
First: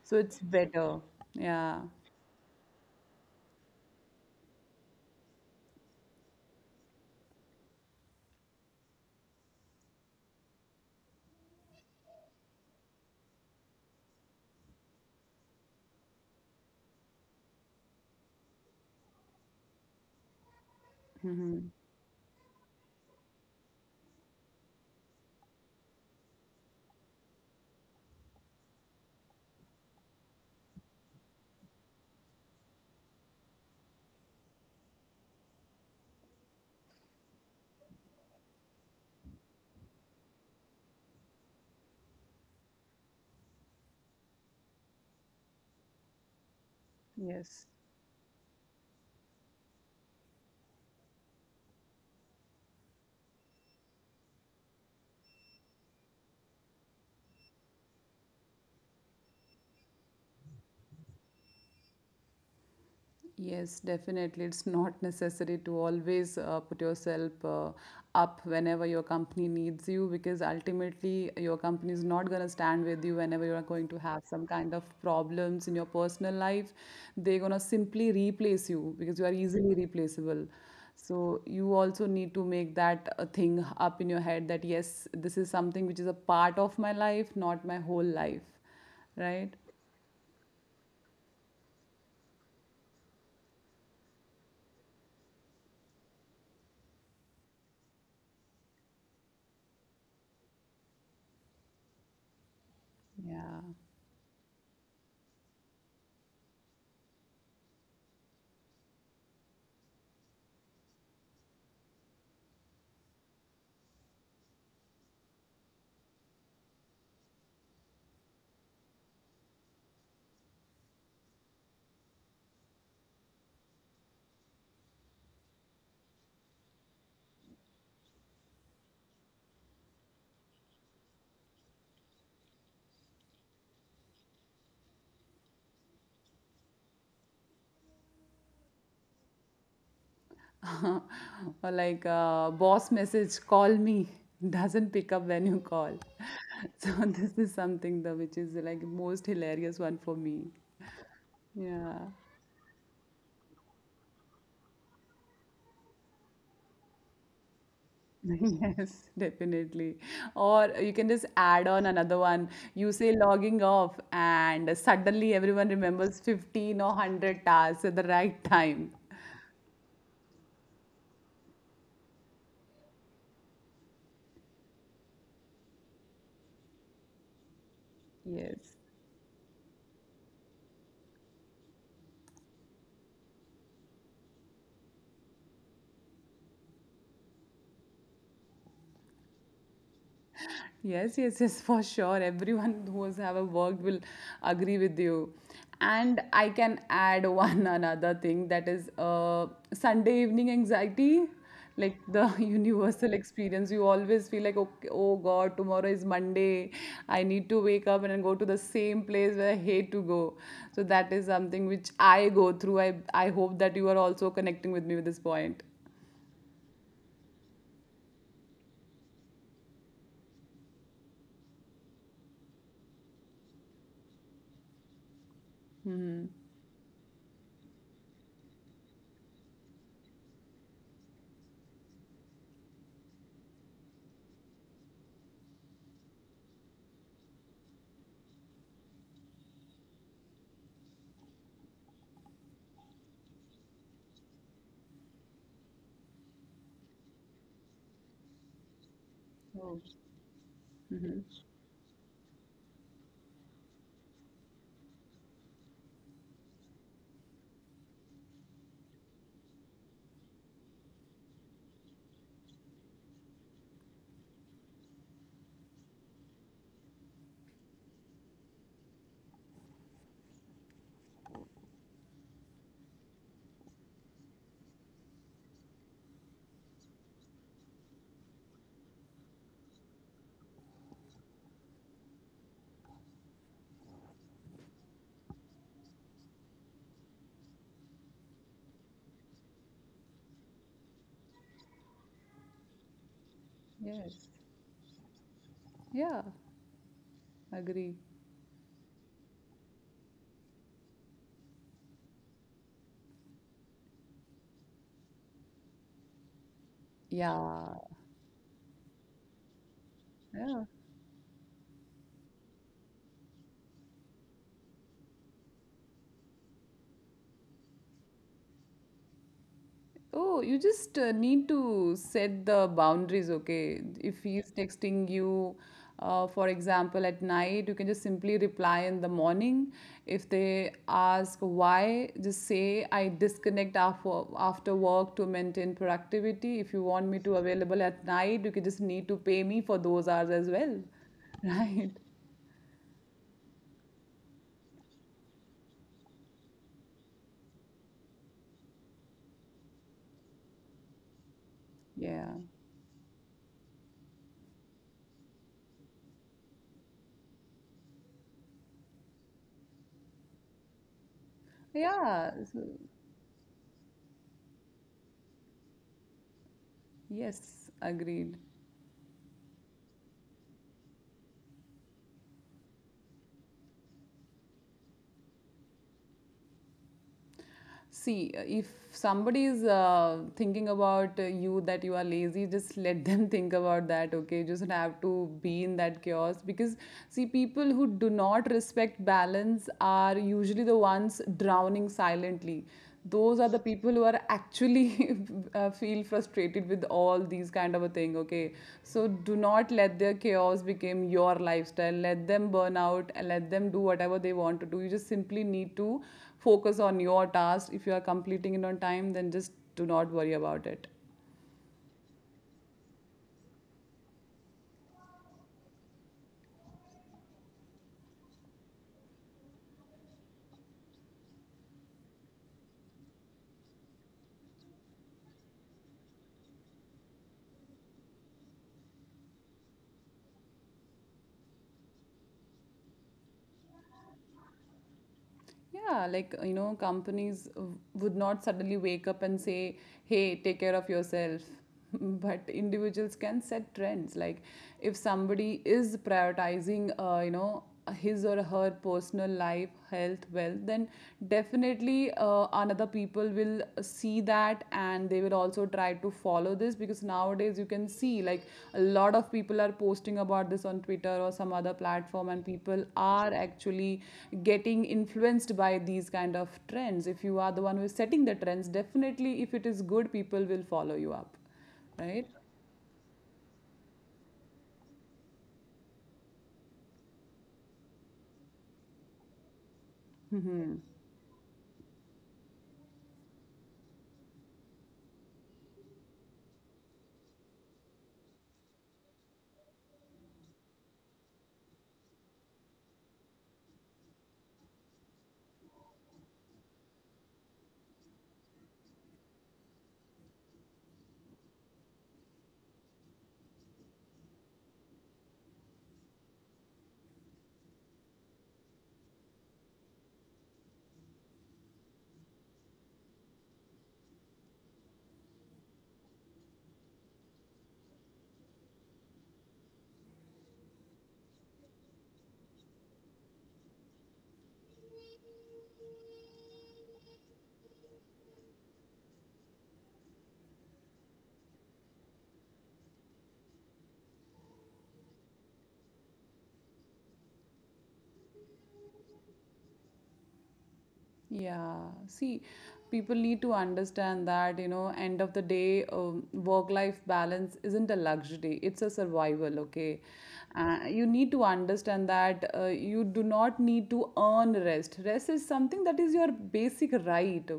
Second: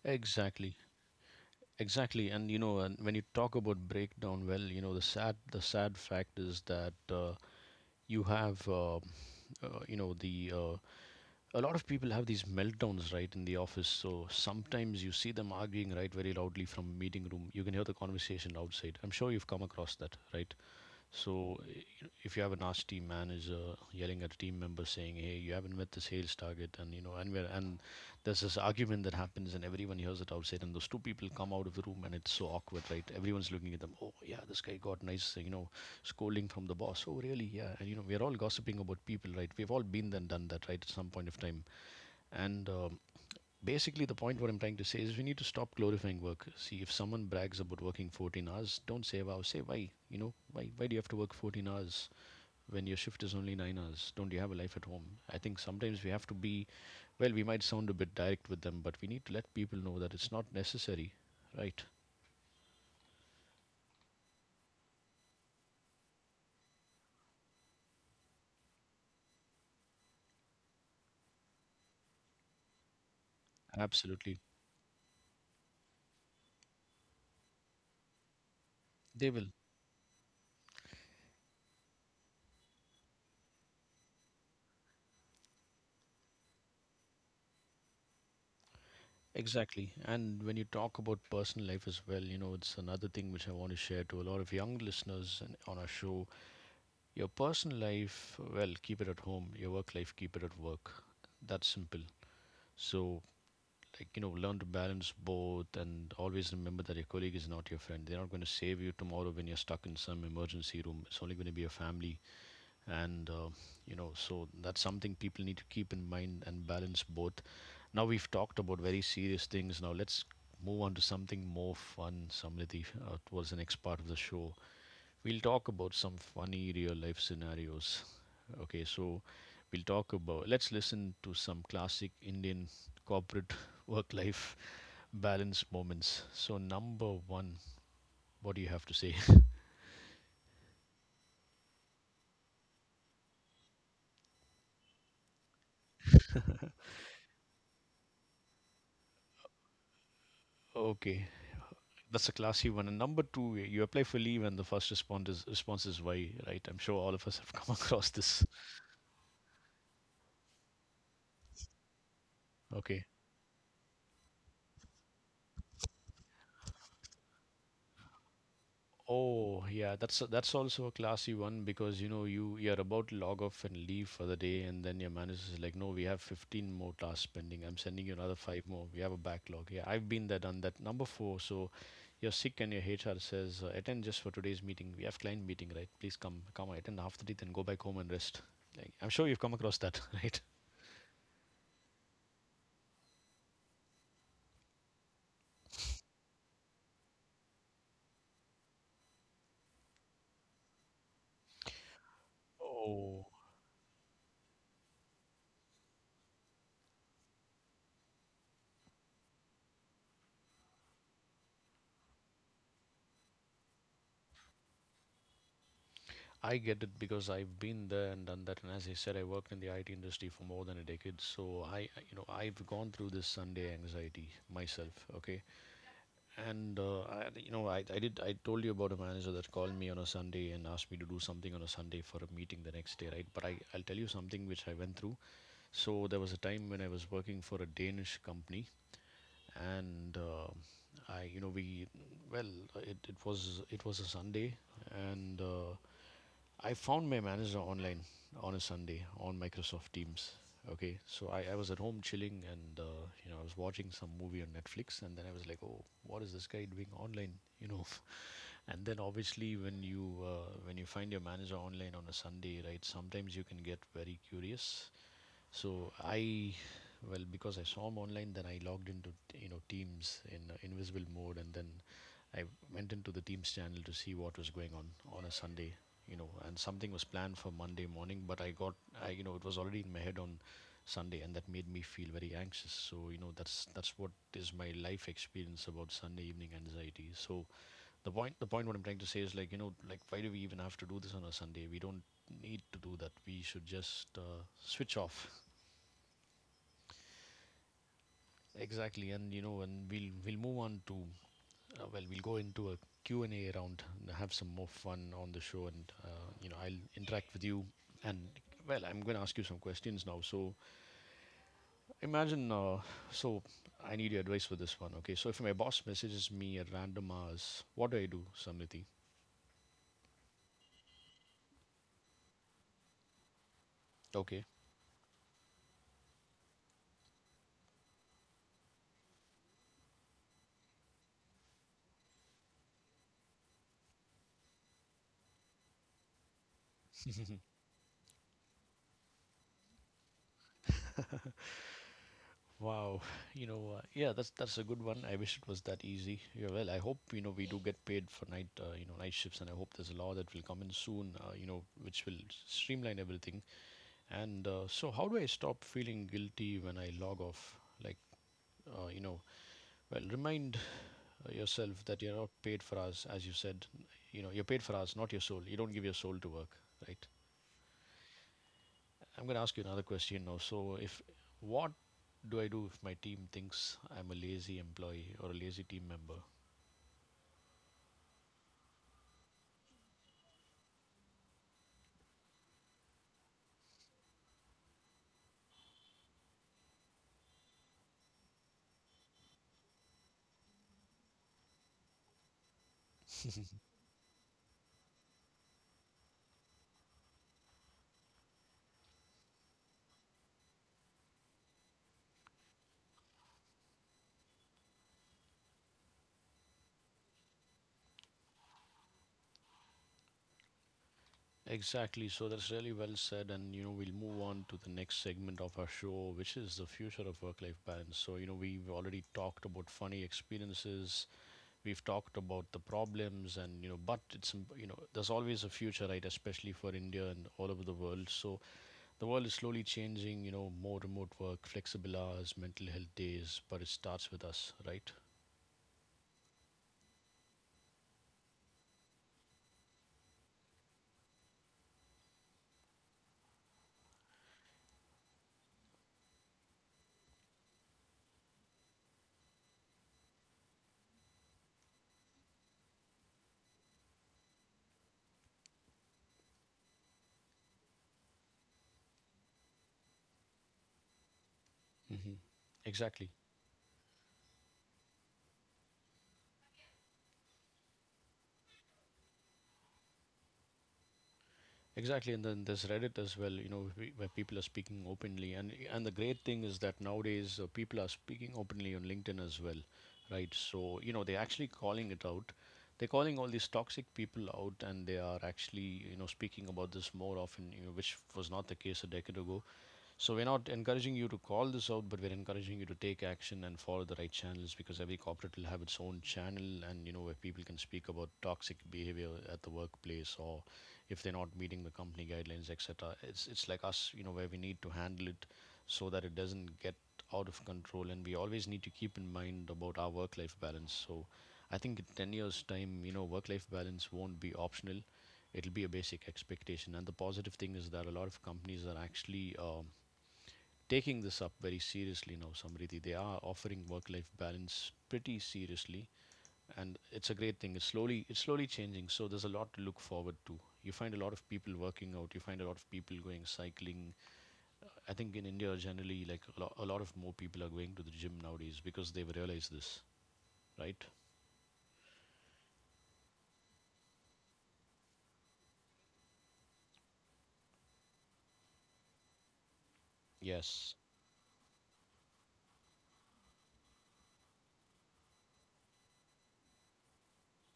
Speaker 2: So it's
Speaker 1: Exactly,
Speaker 2: better. Yeah.
Speaker 1: exactly. And you know, and when you talk about breakdown, well, you know, the sad fact is that you have you know the uh, a lot of people have these meltdowns, right, in the office. So sometimes you see them arguing, right, very loudly from meeting room, you can hear the conversation outside. I'm sure you've come across that, right? So if you have a nasty manager yelling at a team member, saying, "Hey, you haven't met the sales target," and you know, and there's this argument that happens and everyone hears it outside, and those two people come out of the room and it's so awkward, right? Everyone's looking at them. Oh yeah, this guy got nice, you know, scolding from the boss. Oh really? Yeah. And you know, we're all gossiping about people, right? We've all been there and done that, right, at some point of time. And Basically, the point what I'm trying to say is we need to stop glorifying work. See, if someone brags about working 14 hours, don't say wow. Say why. You know, why? Why do you have to work 14 hours when your shift is only 9 hours? Don't you have a life at home? I think sometimes we have to be, well, we might sound a bit direct with them, but we need to let people know that it's not necessary, right?
Speaker 2: Yes, definitely. It's not necessary to always put yourself up whenever your company needs you, because ultimately your company is not going to stand with you whenever you are going to have
Speaker 1: Absolutely,
Speaker 2: some kind of problems in your personal life. They're going to simply replace you because
Speaker 1: they
Speaker 2: you are
Speaker 1: will.
Speaker 2: easily replaceable. So you also need to make that a thing up in your head that yes, this is something which is a part of my life, not my whole life, right?
Speaker 1: Exactly. And when you talk about personal life as well, you know, it's another thing which I want to share to a lot of young listeners and on our show. Your personal life, well, keep it at home. Your work life, keep it at work. That's simple. So,
Speaker 2: Yeah.
Speaker 1: like, you know, learn to balance both and always remember that your colleague is not your friend. They're not going to save you tomorrow when you're stuck in some emergency room. It's only going to be your family. And, you know, so that's something people need to keep in mind and balance both. Now, we've talked about very serious things. Now, let's move on to something more fun, Samriti, towards the next part of the show. We'll talk about some funny real life scenarios. Okay, so we'll talk about, let's listen to some classic Indian corporate work life balance moments. So, number one, what do you have to say?
Speaker 2: Or like boss message, call me, doesn't pick up when you call. So this is something the which is like most hilarious one for me.
Speaker 1: Okay,
Speaker 2: Yeah.
Speaker 1: that's a classy one. And number two, you apply for leave, and the first response is why, right? I'm sure all of us have come across this.
Speaker 2: Yes, definitely. Or you can just add on another one. You
Speaker 1: Okay.
Speaker 2: say logging off, and suddenly everyone remembers 15 or 100 tasks at the right time.
Speaker 1: Oh yeah, that's that's also a classy one, because you know you're about to log off and leave for the day, and then your manager is like, "No, we have 15 more tasks pending. I'm sending you another five
Speaker 2: Yes.
Speaker 1: more. We have a backlog." Yeah, I've been there, done that. Number four, so you're sick and your HR says, "Attend just for today's meeting. We have client meeting, right? Please come, come attend after it, then go back home and rest." Like, I'm sure you've come across that, right?
Speaker 2: Yes, yes, yes, for sure. Everyone who has ever worked will agree with you. And I can add one another thing, that is Sunday evening anxiety, like the universal
Speaker 1: Oh.
Speaker 2: experience. You always feel like, okay, oh God, tomorrow is Monday. I need to wake up and then go to the same place where I hate to go. So that is something which I go through. I hope that you are also connecting with me with this point.
Speaker 1: I get it, because I've been there and done that. And as I said, I worked in the IT industry for more than a decade. So you know, I've gone through this Sunday anxiety myself. Okay. And, I did, I told you about a manager that called me on a Sunday and asked me to do something on a Sunday for a meeting the next day, right? But I'll tell you something which I went through. So there was a time when I was working for a Danish company, and, I, you know, we, well, it was a Sunday, and, I found my manager online on a Sunday on Microsoft Teams. Okay, so I was at home chilling, and you know, I was watching some movie on Netflix, and then I was like, "Oh, what is this guy doing online?" You know, and then obviously when you find your manager online on a Sunday, right? Sometimes you can get very curious. So well, because I saw him online, then I logged into you know Teams in invisible mode, and then I went into the Teams channel to see what was going on a Sunday, you know, and something was planned for Monday morning, but you know, it was already in my head on Sunday, and that made me feel very anxious. So you know, that's what is my life experience about Sunday evening anxiety. So the point, what I'm trying to say is like why do we even have to do this on a Sunday? We don't need to do that. We should just
Speaker 2: Yes.
Speaker 1: switch off.
Speaker 2: Yeah, agree.
Speaker 1: Exactly, and you know, and we'll move on to we'll go into a Q and A round and have some more fun on the show, and I'll interact with
Speaker 2: Yeah.
Speaker 1: you, and well, I'm going to ask you some questions now. So
Speaker 2: Yeah.
Speaker 1: imagine, so I need your advice for this one. Okay, so if my boss messages me at random hours, what do I do, Samriti?
Speaker 2: Oh, you just need to set the boundaries, okay? If
Speaker 1: Okay.
Speaker 2: he's texting you, for example, at night, you can just simply reply in the morning. If they ask why, just say, I disconnect after work to maintain productivity. If you want me to available at night, you can just need to pay me for those hours as well, right?
Speaker 1: Wow, yeah, that's a good one. I wish it was that easy. Yeah, well, I hope you know we do get paid for night shifts, and I hope there's a law that will come in soon, which will
Speaker 2: Yeah.
Speaker 1: streamline everything. And so, how do I stop feeling guilty when I log off? Like, uh, you know, remind yourself that you're not
Speaker 2: Yeah.
Speaker 1: paid
Speaker 2: So,
Speaker 1: for us, as you said. You know, you're paid for us, not your soul. You don't give your soul to work, right?
Speaker 2: yes, agreed.
Speaker 1: I'm going to ask you another question now. So, if what do I do if my team thinks I'm a lazy employee or a lazy team member?
Speaker 2: See, if somebody is thinking about you that you are lazy, just let them think about that, okay? You just don't have to be in that chaos because, see, people who do not respect balance are usually the ones drowning silently. Those are the people who are actually feel frustrated with all these kind of a thing. Okay, so do not let their chaos become your lifestyle. Let them burn out and let them do whatever they want to do. You just simply need to focus on your task. If you are completing it on time, then just do not worry about it.
Speaker 1: Exactly. So that's really well said. And, you know, we'll move on to the next segment of our show, which is the future of work life balance. So, you know, we've already talked about funny experiences, we've talked about the problems, and, you know, but it's, you know, there's always a future, right? Especially for India and all over the world. So, the world is slowly changing, you know, more remote work, flexible hours, mental health days, but it starts with us, right?
Speaker 2: Yeah, like, you know, companies would not suddenly wake up and say, "Hey, take care of yourself." But individuals can set trends. Like if somebody is prioritizing, his or her personal life, health, wealth, then definitely another people will see that, and they will also try to follow this, because nowadays you can see like a lot of people are posting about this on Twitter or some other
Speaker 1: Hmm.
Speaker 2: platform, and people
Speaker 1: Exactly.
Speaker 2: are actually getting influenced by these kind of trends. If you are the one who is setting the trends, definitely if it is good, people will follow you up,
Speaker 1: Exactly,
Speaker 2: right?
Speaker 1: and then there's Reddit as well, you know, where people are speaking openly, and the great thing is that nowadays people are speaking openly on LinkedIn as well, right? So you know they're actually calling it out, they're calling all these toxic people out, and they are actually you know speaking about this more often, you know, which was not the case a decade ago. So we're not encouraging you to call this out, but we're encouraging you to take action and follow the right channels because every corporate will have its own channel, and you know where people can speak about toxic behavior at the workplace or if they're not meeting the company guidelines, etc. It's like us, you know, where we need to handle it so that it doesn't get out of control, and we always need to keep in mind about our work-life balance. So I think in 10 years' time, you know, work-life balance won't be optional. It'll be a basic expectation, and the positive thing is that a lot of companies are actually taking this up very seriously now, Samriti. They are offering work-life balance pretty seriously, and it's a great thing. It's slowly changing, so there's a lot to look forward to. You find a lot of people working out. You find a lot of people going cycling. I think in India generally, like a lot of more people are going to the gym nowadays because they've realized this, right?
Speaker 2: Yeah, see, people need to understand that, you know, end of the day, work-life balance isn't a luxury, it's a survival, okay?
Speaker 1: Yes.
Speaker 2: You need to understand that you do not need to earn rest. Rest is something that is your basic right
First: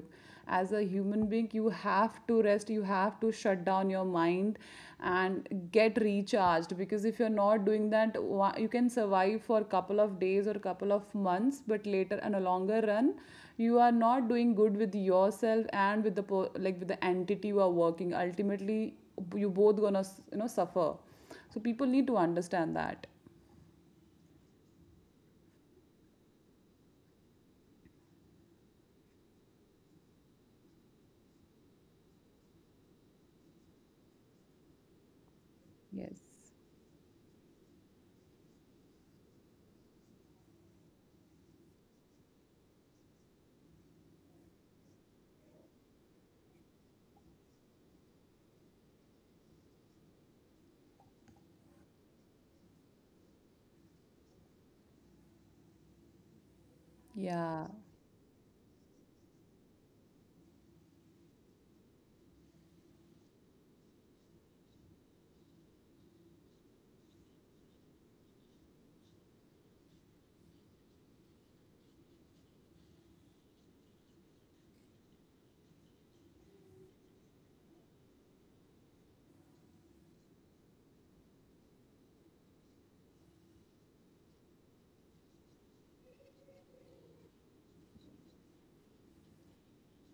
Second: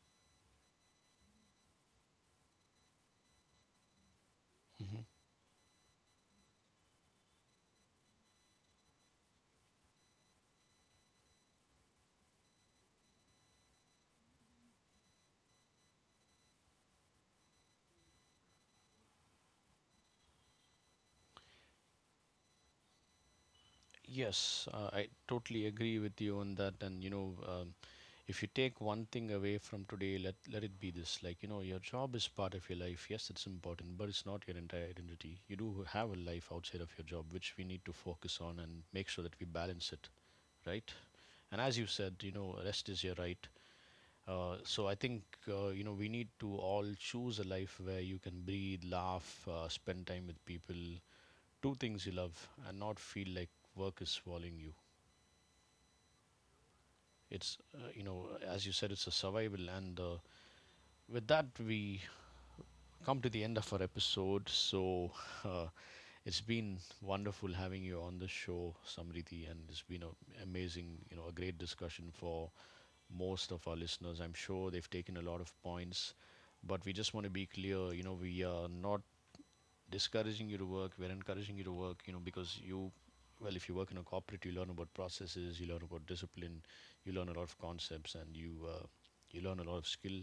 Speaker 2: as a human being. You have to rest, you have to shut down your mind
Speaker 1: Mm-hmm.
Speaker 2: and get recharged, because if you're not doing that, you can survive for a couple of days or a couple of months, but later on a longer run, you are not doing good with yourself and with the, like, with the entity you are working. Ultimately, you both gonna, you know, suffer. So people need to understand that.
Speaker 1: Yes, I totally agree with you on that. And you know, if you take one thing away from today, let it be this. Like you know, your job is part of your life. Yes, it's important, but it's not your entire identity. You do have a life outside of your job, which we need to focus on and make sure that we balance it, right? And as you said, you know, rest is your right. So I think we need to all choose a life where you can breathe, laugh, spend time with people, do things you love, and not feel like work is swallowing you. It's,
Speaker 2: Yeah.
Speaker 1: you know, as you said, it's a survival. And with that, we come to the end of our episode. So uh, it's been wonderful having you on the show, Samriddhi, and it's been a amazing, you know, a great discussion for most of our listeners. I'm sure they've taken a lot of points, but we just want to be clear, you know, we are not discouraging you to work. We're encouraging you to work, you know, if you work in a corporate, you learn about processes, you learn about discipline, you learn a lot of concepts, and you learn a lot of skill.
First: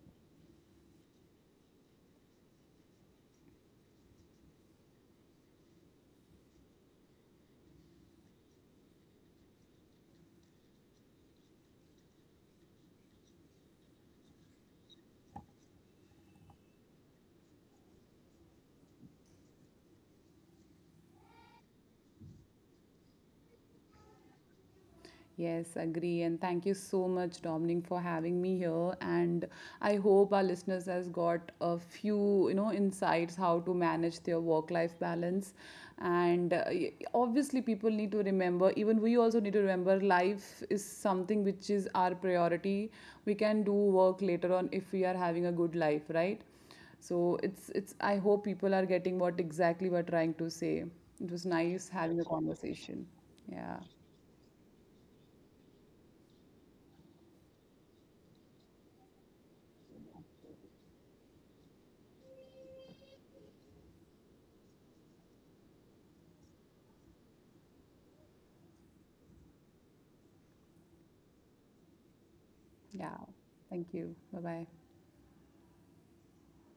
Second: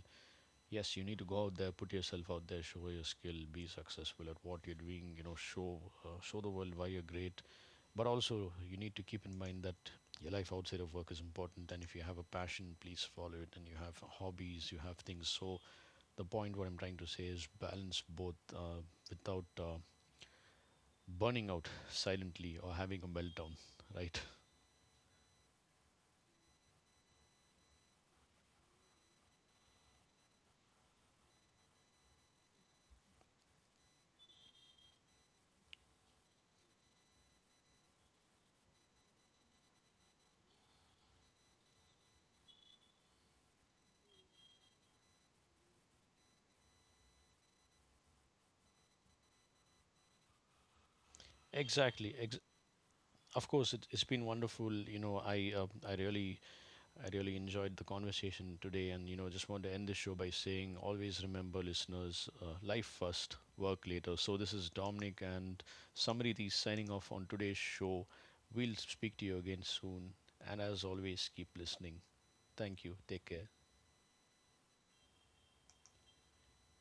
Speaker 1: Yes, you need to go out there, put yourself out there, show your skill, be successful at what you're doing. You know, show the world why you're great. But also, you need to keep in mind that your life outside of work is important, and if you have a passion, please follow it. And you have hobbies, you have things. So the point what I'm trying to say is balance both without burning out silently or having a meltdown, right?
Speaker 2: Yes, agree. And thank you so much, Dominic, for having me here. And I hope our listeners has got a few, you know, insights how to manage their work-life balance. And obviously, people need to remember. Even we also need to remember, life is something which is our priority. We can do work later on if we are having a good life, right? So it's it's. I hope people are getting what exactly we're trying to say. It was nice
Speaker 1: Exactly.
Speaker 2: having a
Speaker 1: Ex-
Speaker 2: conversation.
Speaker 1: of course,
Speaker 2: Yeah.
Speaker 1: it, it's been wonderful. You know, I really enjoyed the conversation today, and you know, just want to end this show by saying, always remember, listeners, life first, work later. So this is Dominic and Samriti signing off on today's show. We'll speak to you again soon, and as always, keep listening. Thank you. Take care.
Speaker 2: Thank you. Bye bye.